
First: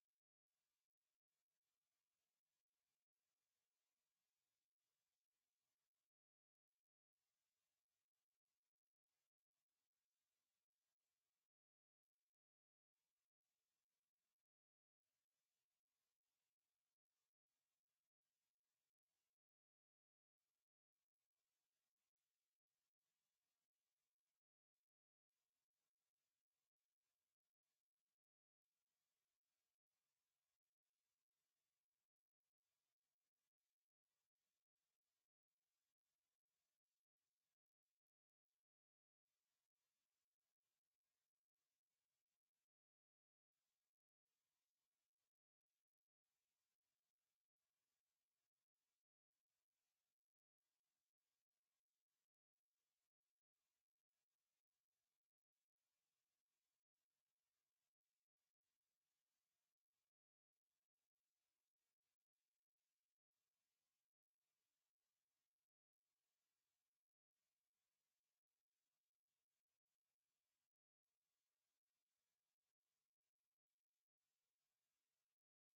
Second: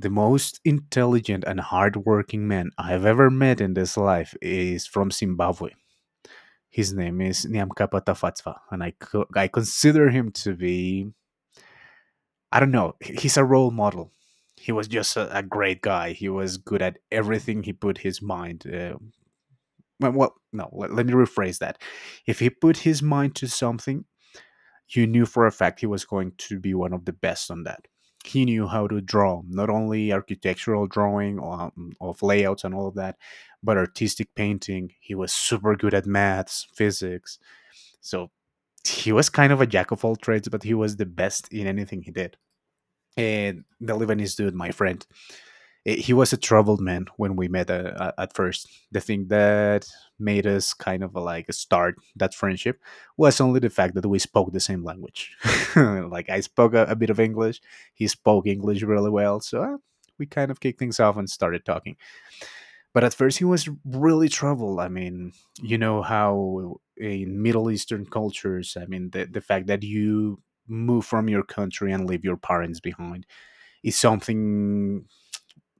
A: The most intelligent and hardworking man I've ever met in this life is from Zimbabwe. His name is Niamka Patafatva, and I co- I consider him to be, I don't know, he's a role model. He was just a, a great guy. He was good at everything he put his mind. Uh, well, well, no, let, let me rephrase that. If he put his mind to something, you knew for a fact he was going to be one of the best on that. He knew how to draw, not only architectural drawing um, of layouts and all of that, but artistic painting. He was super good at maths, physics. So he was kind of a jack of all trades, but he was the best in anything he did. And the Lebanese dude, my friend, eh, he was a troubled man when we met uh, uh, at first. The thing that made us kind of like start that friendship was only the fact that we spoke the same language. <laughs> Like I spoke a, a bit of English, he spoke English really well, so uh, we kind of kicked things off and started talking. But at first he was really troubled. I mean, you know how in middle eastern cultures, I mean, the, the fact that you move from your country and leave your parents behind is something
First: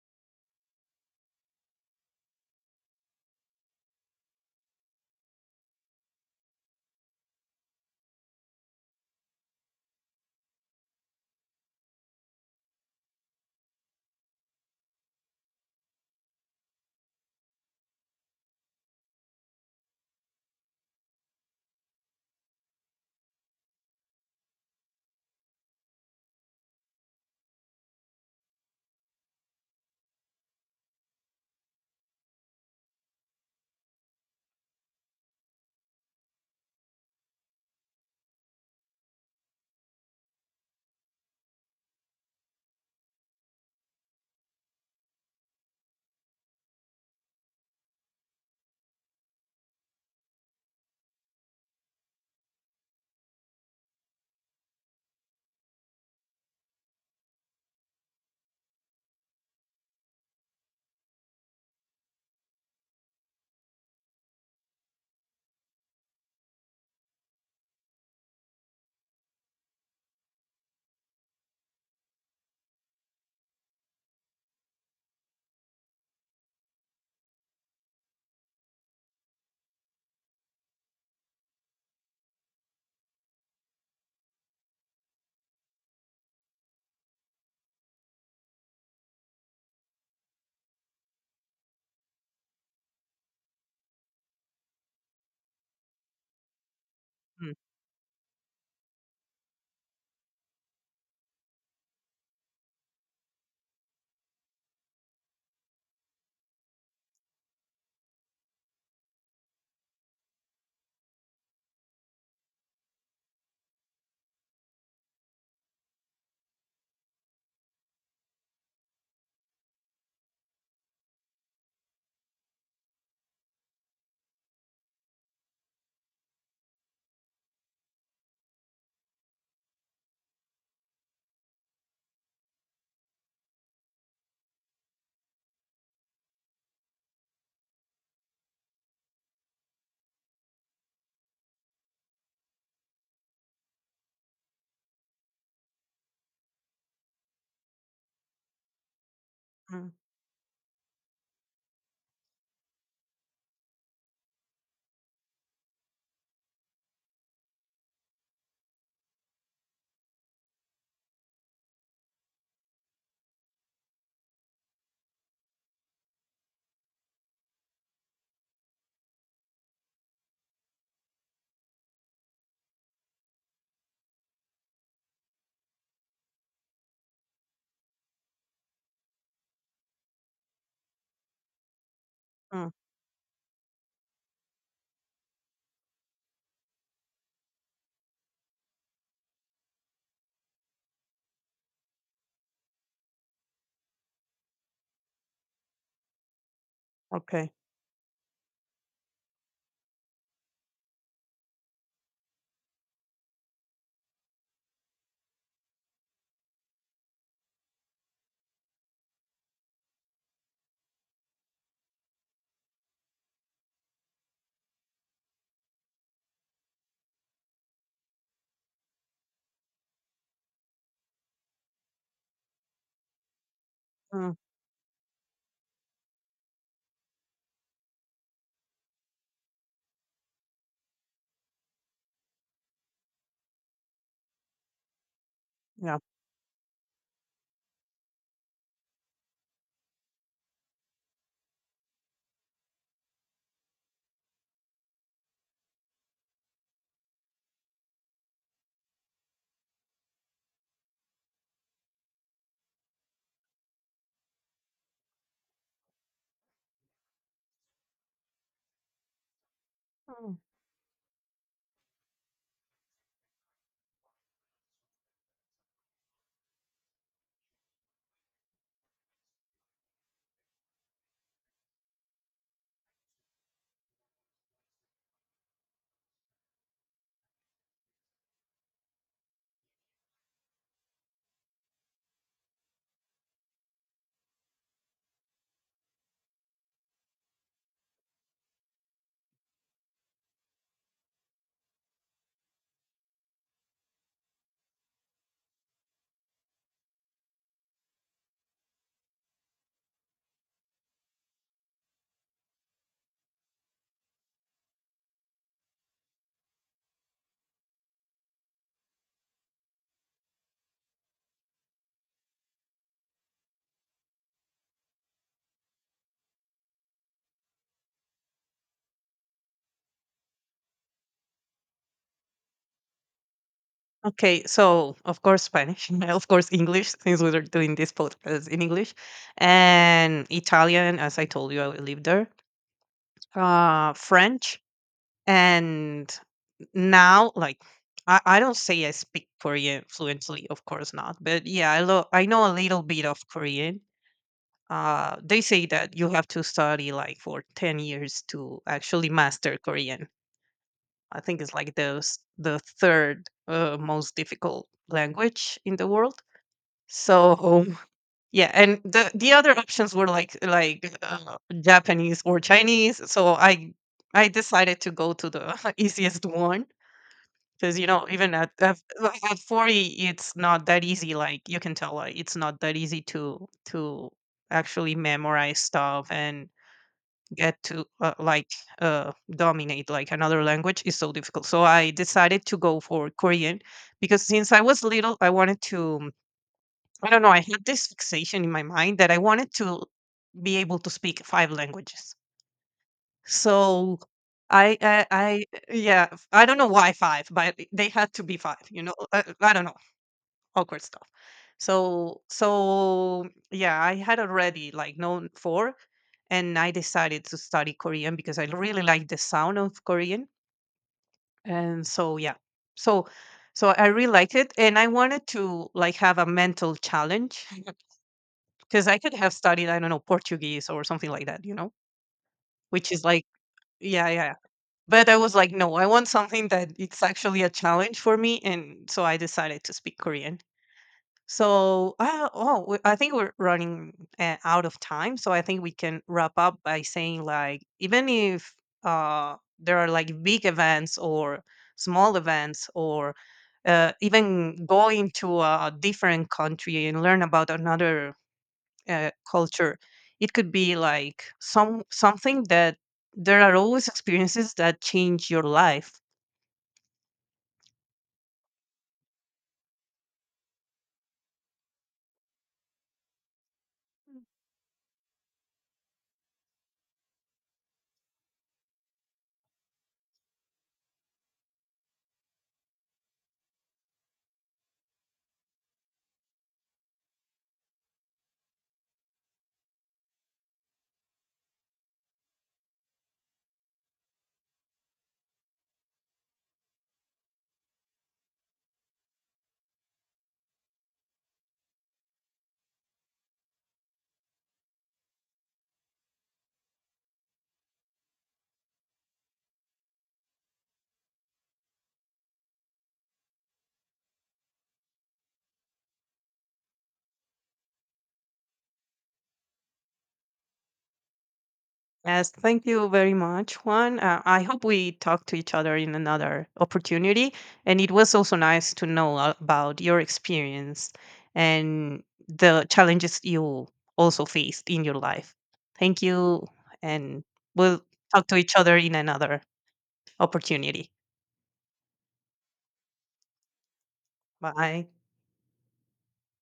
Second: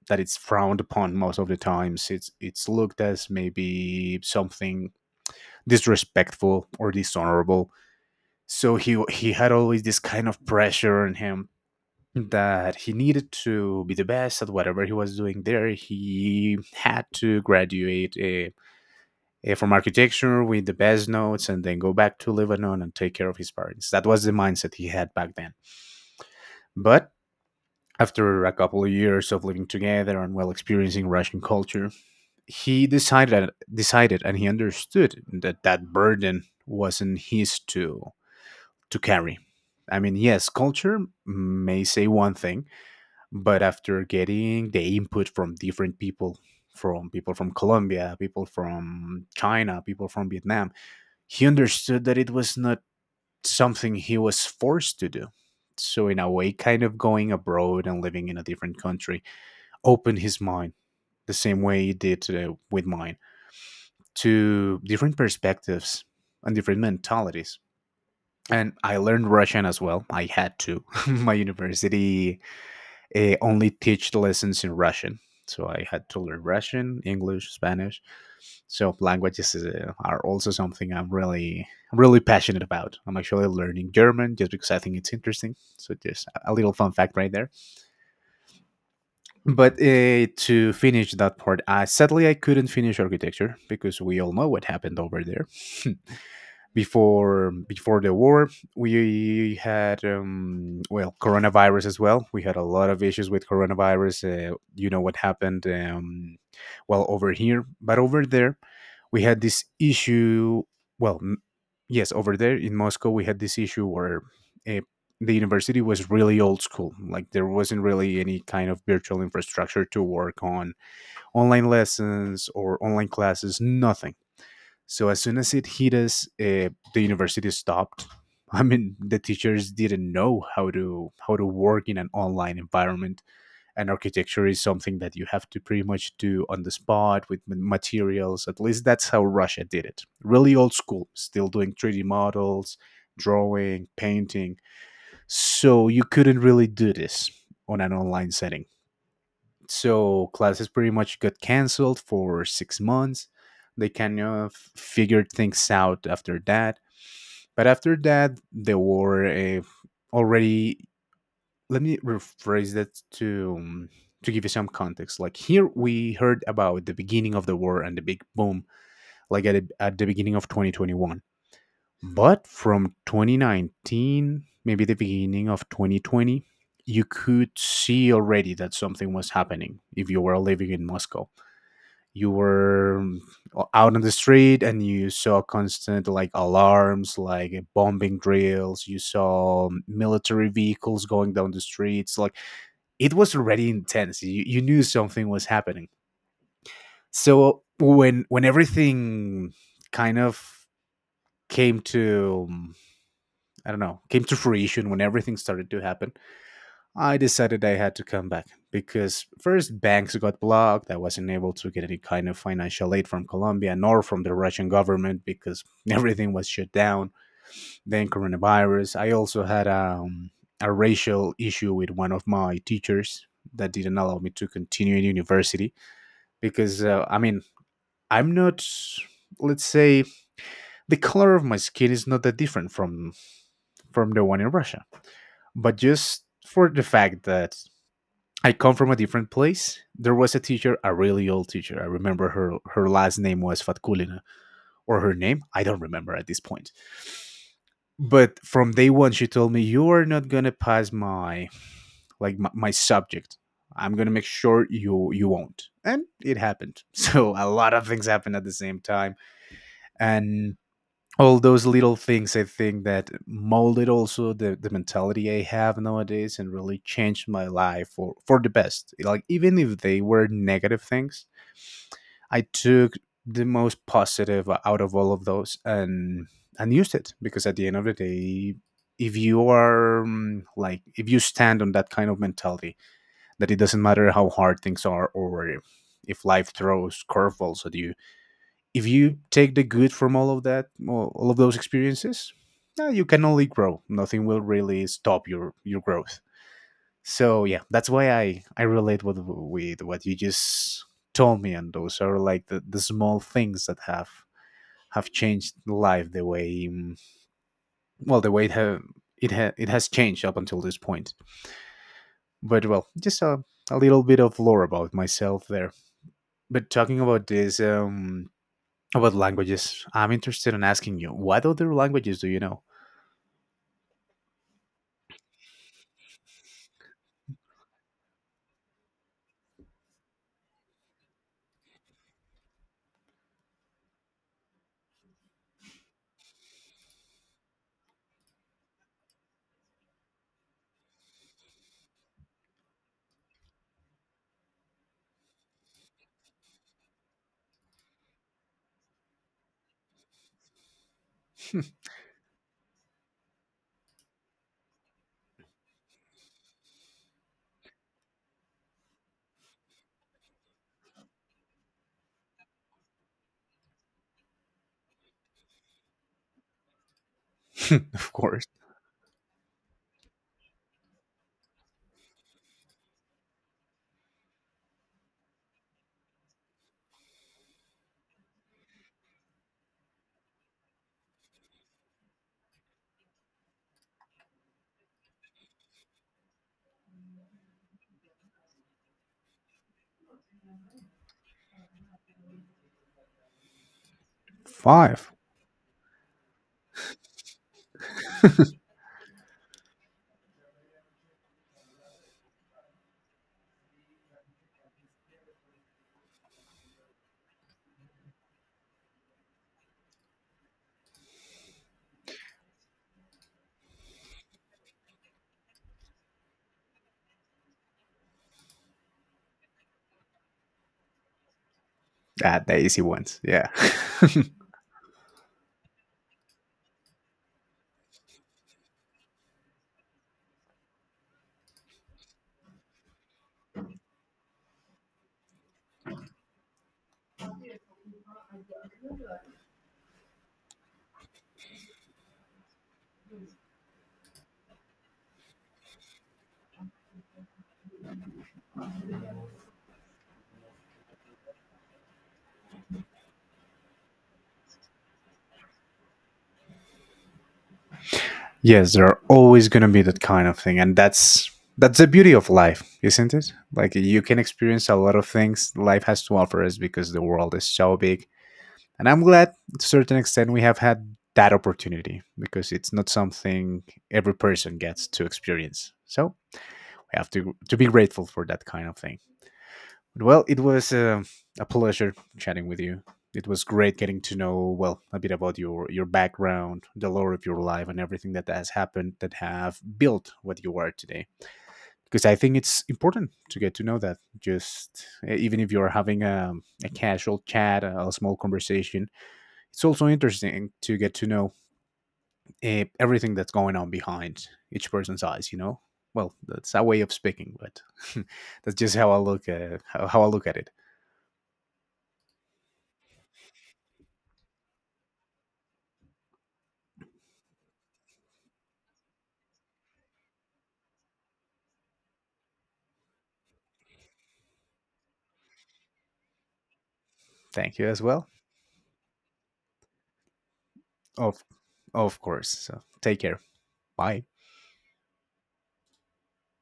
A: that it's frowned upon. Most of the times it's it's looked as maybe something disrespectful or dishonorable. So he he had always this kind of pressure on him, that he needed to be the best at whatever he was doing there. He had to graduate uh, uh, from architecture with the best notes and then go back to Lebanon and take care of his parents. That was the mindset he had back then. But after a couple of years of living together and well, experiencing Russian culture, he decided decided and he understood that that burden wasn't his to to carry. I mean, yes, culture may say one thing, but after getting the input from different people, from people from Colombia, people from China, people from Vietnam, he understood that it was not something he was forced to do. So, in a way, kind of going abroad and living in a different country opened his mind the same way he did uh, with mine, to different perspectives and different mentalities. And I learned Russian as well. I had to. <laughs> My university uh, only teach the lessons in Russian. So I had to learn Russian, English, Spanish. So languages is, uh, are also something I'm really, really passionate about. I'm actually learning German just because I think it's interesting. So just a little fun fact right there. But uh, to finish that part, uh, sadly I couldn't finish architecture because we all know what happened over there. <laughs> Before
B: Mm,
A: before the war we had um, well, coronavirus as well. We had a lot of issues with coronavirus. Uh, you know what happened um, well over here, but over there we had this issue, well n- yes, over there in Moscow we had this issue where uh, the university was really old school. Like there wasn't really any kind of virtual infrastructure to work on online lessons or online classes, nothing. So as soon as it hit us, uh, the university stopped. <laughs> I mean, the teachers didn't know how to how to work in an online environment, and architecture is something that you have to pretty much do on the spot with m- materials. At least that's how Russia did it. Really old school, still doing three D models, drawing, painting. So you couldn't really do this on an online setting,
B: mm,
A: so classes pretty much got canceled for six months. They kind of figured things out after that, but after that there were uh, already, let me rephrase that to um, to give you some context. Like here we heard about the beginning of the war and the big boom, like at, at the beginning of twenty twenty-one, but from twenty nineteen, maybe the beginning of twenty twenty, you could see already that something was happening. If you were living in Moscow, you
B: mm.
A: were uh, out on the street and you saw constant like alarms, like bombing drills, you saw military vehicles going down the streets. Like it was already intense. You, you knew something was happening.
B: Okay.
A: So when when everything kind of came to, I don't know, came to fruition, when everything started to happen, I decided I had to come back, because first banks got blocked. I wasn't able to get any kind of financial aid from Colombia nor from the Russian government, because <laughs> everything was shut down. Then coronavirus. I also had um, a racial issue with one of my teachers that didn't allow me
B: Mm,
A: to continue in university because uh, I mean, I'm not, let's say, the color of my skin is not that different from from the one in Russia, but
B: yeah.
A: just for the fact that I come from a different place. There was a teacher, a really old teacher. I remember her her last name was Fatkulina, or her name, I don't remember at this point. But from day one she told me, you are not going to pass my, like my, my subject. I'm going to make sure you you won't. And it happened. <laughs> So a lot of things happened at the same time,
B: Mm.
A: and all those little things, I think, that molded also the, the mentality I have nowadays and really changed my life for, for the best. Like even if they were negative things, I took the most positive out of all of those and and used it, because at the end of the day, if you are mm, like if you stand on that kind of mentality, that it doesn't matter how hard things are, or if life throws curveballs at you, if you take the good from all of that, all all of those experiences, uh, you can only grow. Nothing will really stop your your growth. So yeah, that's why I I relate with with what you just told me, and those are like the, the small things that have have changed life the way um, well the way it ha- it, ha- it has changed up until this point. But well, just a a little bit of lore about myself there. But talking about this, um, about languages, I'm interested in asking you, what other languages do you know? <laughs>
B: Okay. So, of course, Spanish, <laughs> of course, English, since we are doing this podcast in English, and Italian, as I told you, I lived there, uh, French, and now, like, I, I don't say I speak Korean fluently, of course not, but yeah, I, lo- I know a little bit of Korean. Uh, they say that you have to study like for ten years to actually master Korean. I think it's like the s- the third uh, most difficult language in the world. So yeah, and the the other options were like like uh, Japanese or Chinese. So I I decided to go to the <laughs> easiest one because you know,
A: Of
B: even
A: course.
B: at at at forty, it's not that easy. Like you can tell, like, it's not that easy to to actually memorize stuff and get to uh, like uh, dominate, like another language is so difficult, so I decided to go for Korean because since I was little I wanted to, I don't know, I had this fixation in my mind that I wanted to be able to speak five languages, so i i,
A: Five.
B: I yeah I don't know why five, but they had to be five, you know, i, I don't know, awkward stuff. So so yeah, I had already like known four, and I decided to study Korean because I really like the sound of Korean, and so yeah, so so I really liked it, and I wanted to like have a mental challenge <laughs> because I could have studied, I don't know, Portuguese or something like that, you know,
A: Ah, the easy
B: which is
A: ones.
B: like
A: Yeah.
B: yeah yeah. Yeah. But I was like, no, I want something that it's actually a challenge for me, and so I decided to speak Korean. So, uh, oh, we- I think we're running uh, out of time. So I think we can wrap up by saying like, even if uh, there are like big events or small events or uh, even going to a different country and learn about another uh, culture, it could be like some something that there are always experiences that change your life.
A: <laughs> Yes, there are always gonna be that kind of thing, and that's that's the beauty of life, isn't it? Like you can experience a lot of things life has to offer us, because the world is so big. And I'm glad, to a certain extent, we have had that opportunity, because it's not something every person gets to experience. So I have to to be grateful for that kind of thing. Well, it was uh, a pleasure chatting with you. It was great getting to know, well, a bit about your your background, the lore of your life, and everything that has happened that have built what you are today. Because I think it's important to get to know that. Just e, even if you're having a, a casual chat, a a small conversation, it's also interesting to get to know eh, everything that's going on behind each person's eyes, you know. Well, that's our way of speaking, but <laughs> that's just how I look at how, how I look at it.
B: Yes, thank you very much, Juan. Uh, I hope we talk to each other in another opportunity. And it was also nice to know a- about your experience and the challenges you also faced in your life. Thank you. And
A: Thank you as
B: we'll
A: well.
B: talk to each other in another opportunity.
A: Of of course. So take care. Bye.
B: Bye.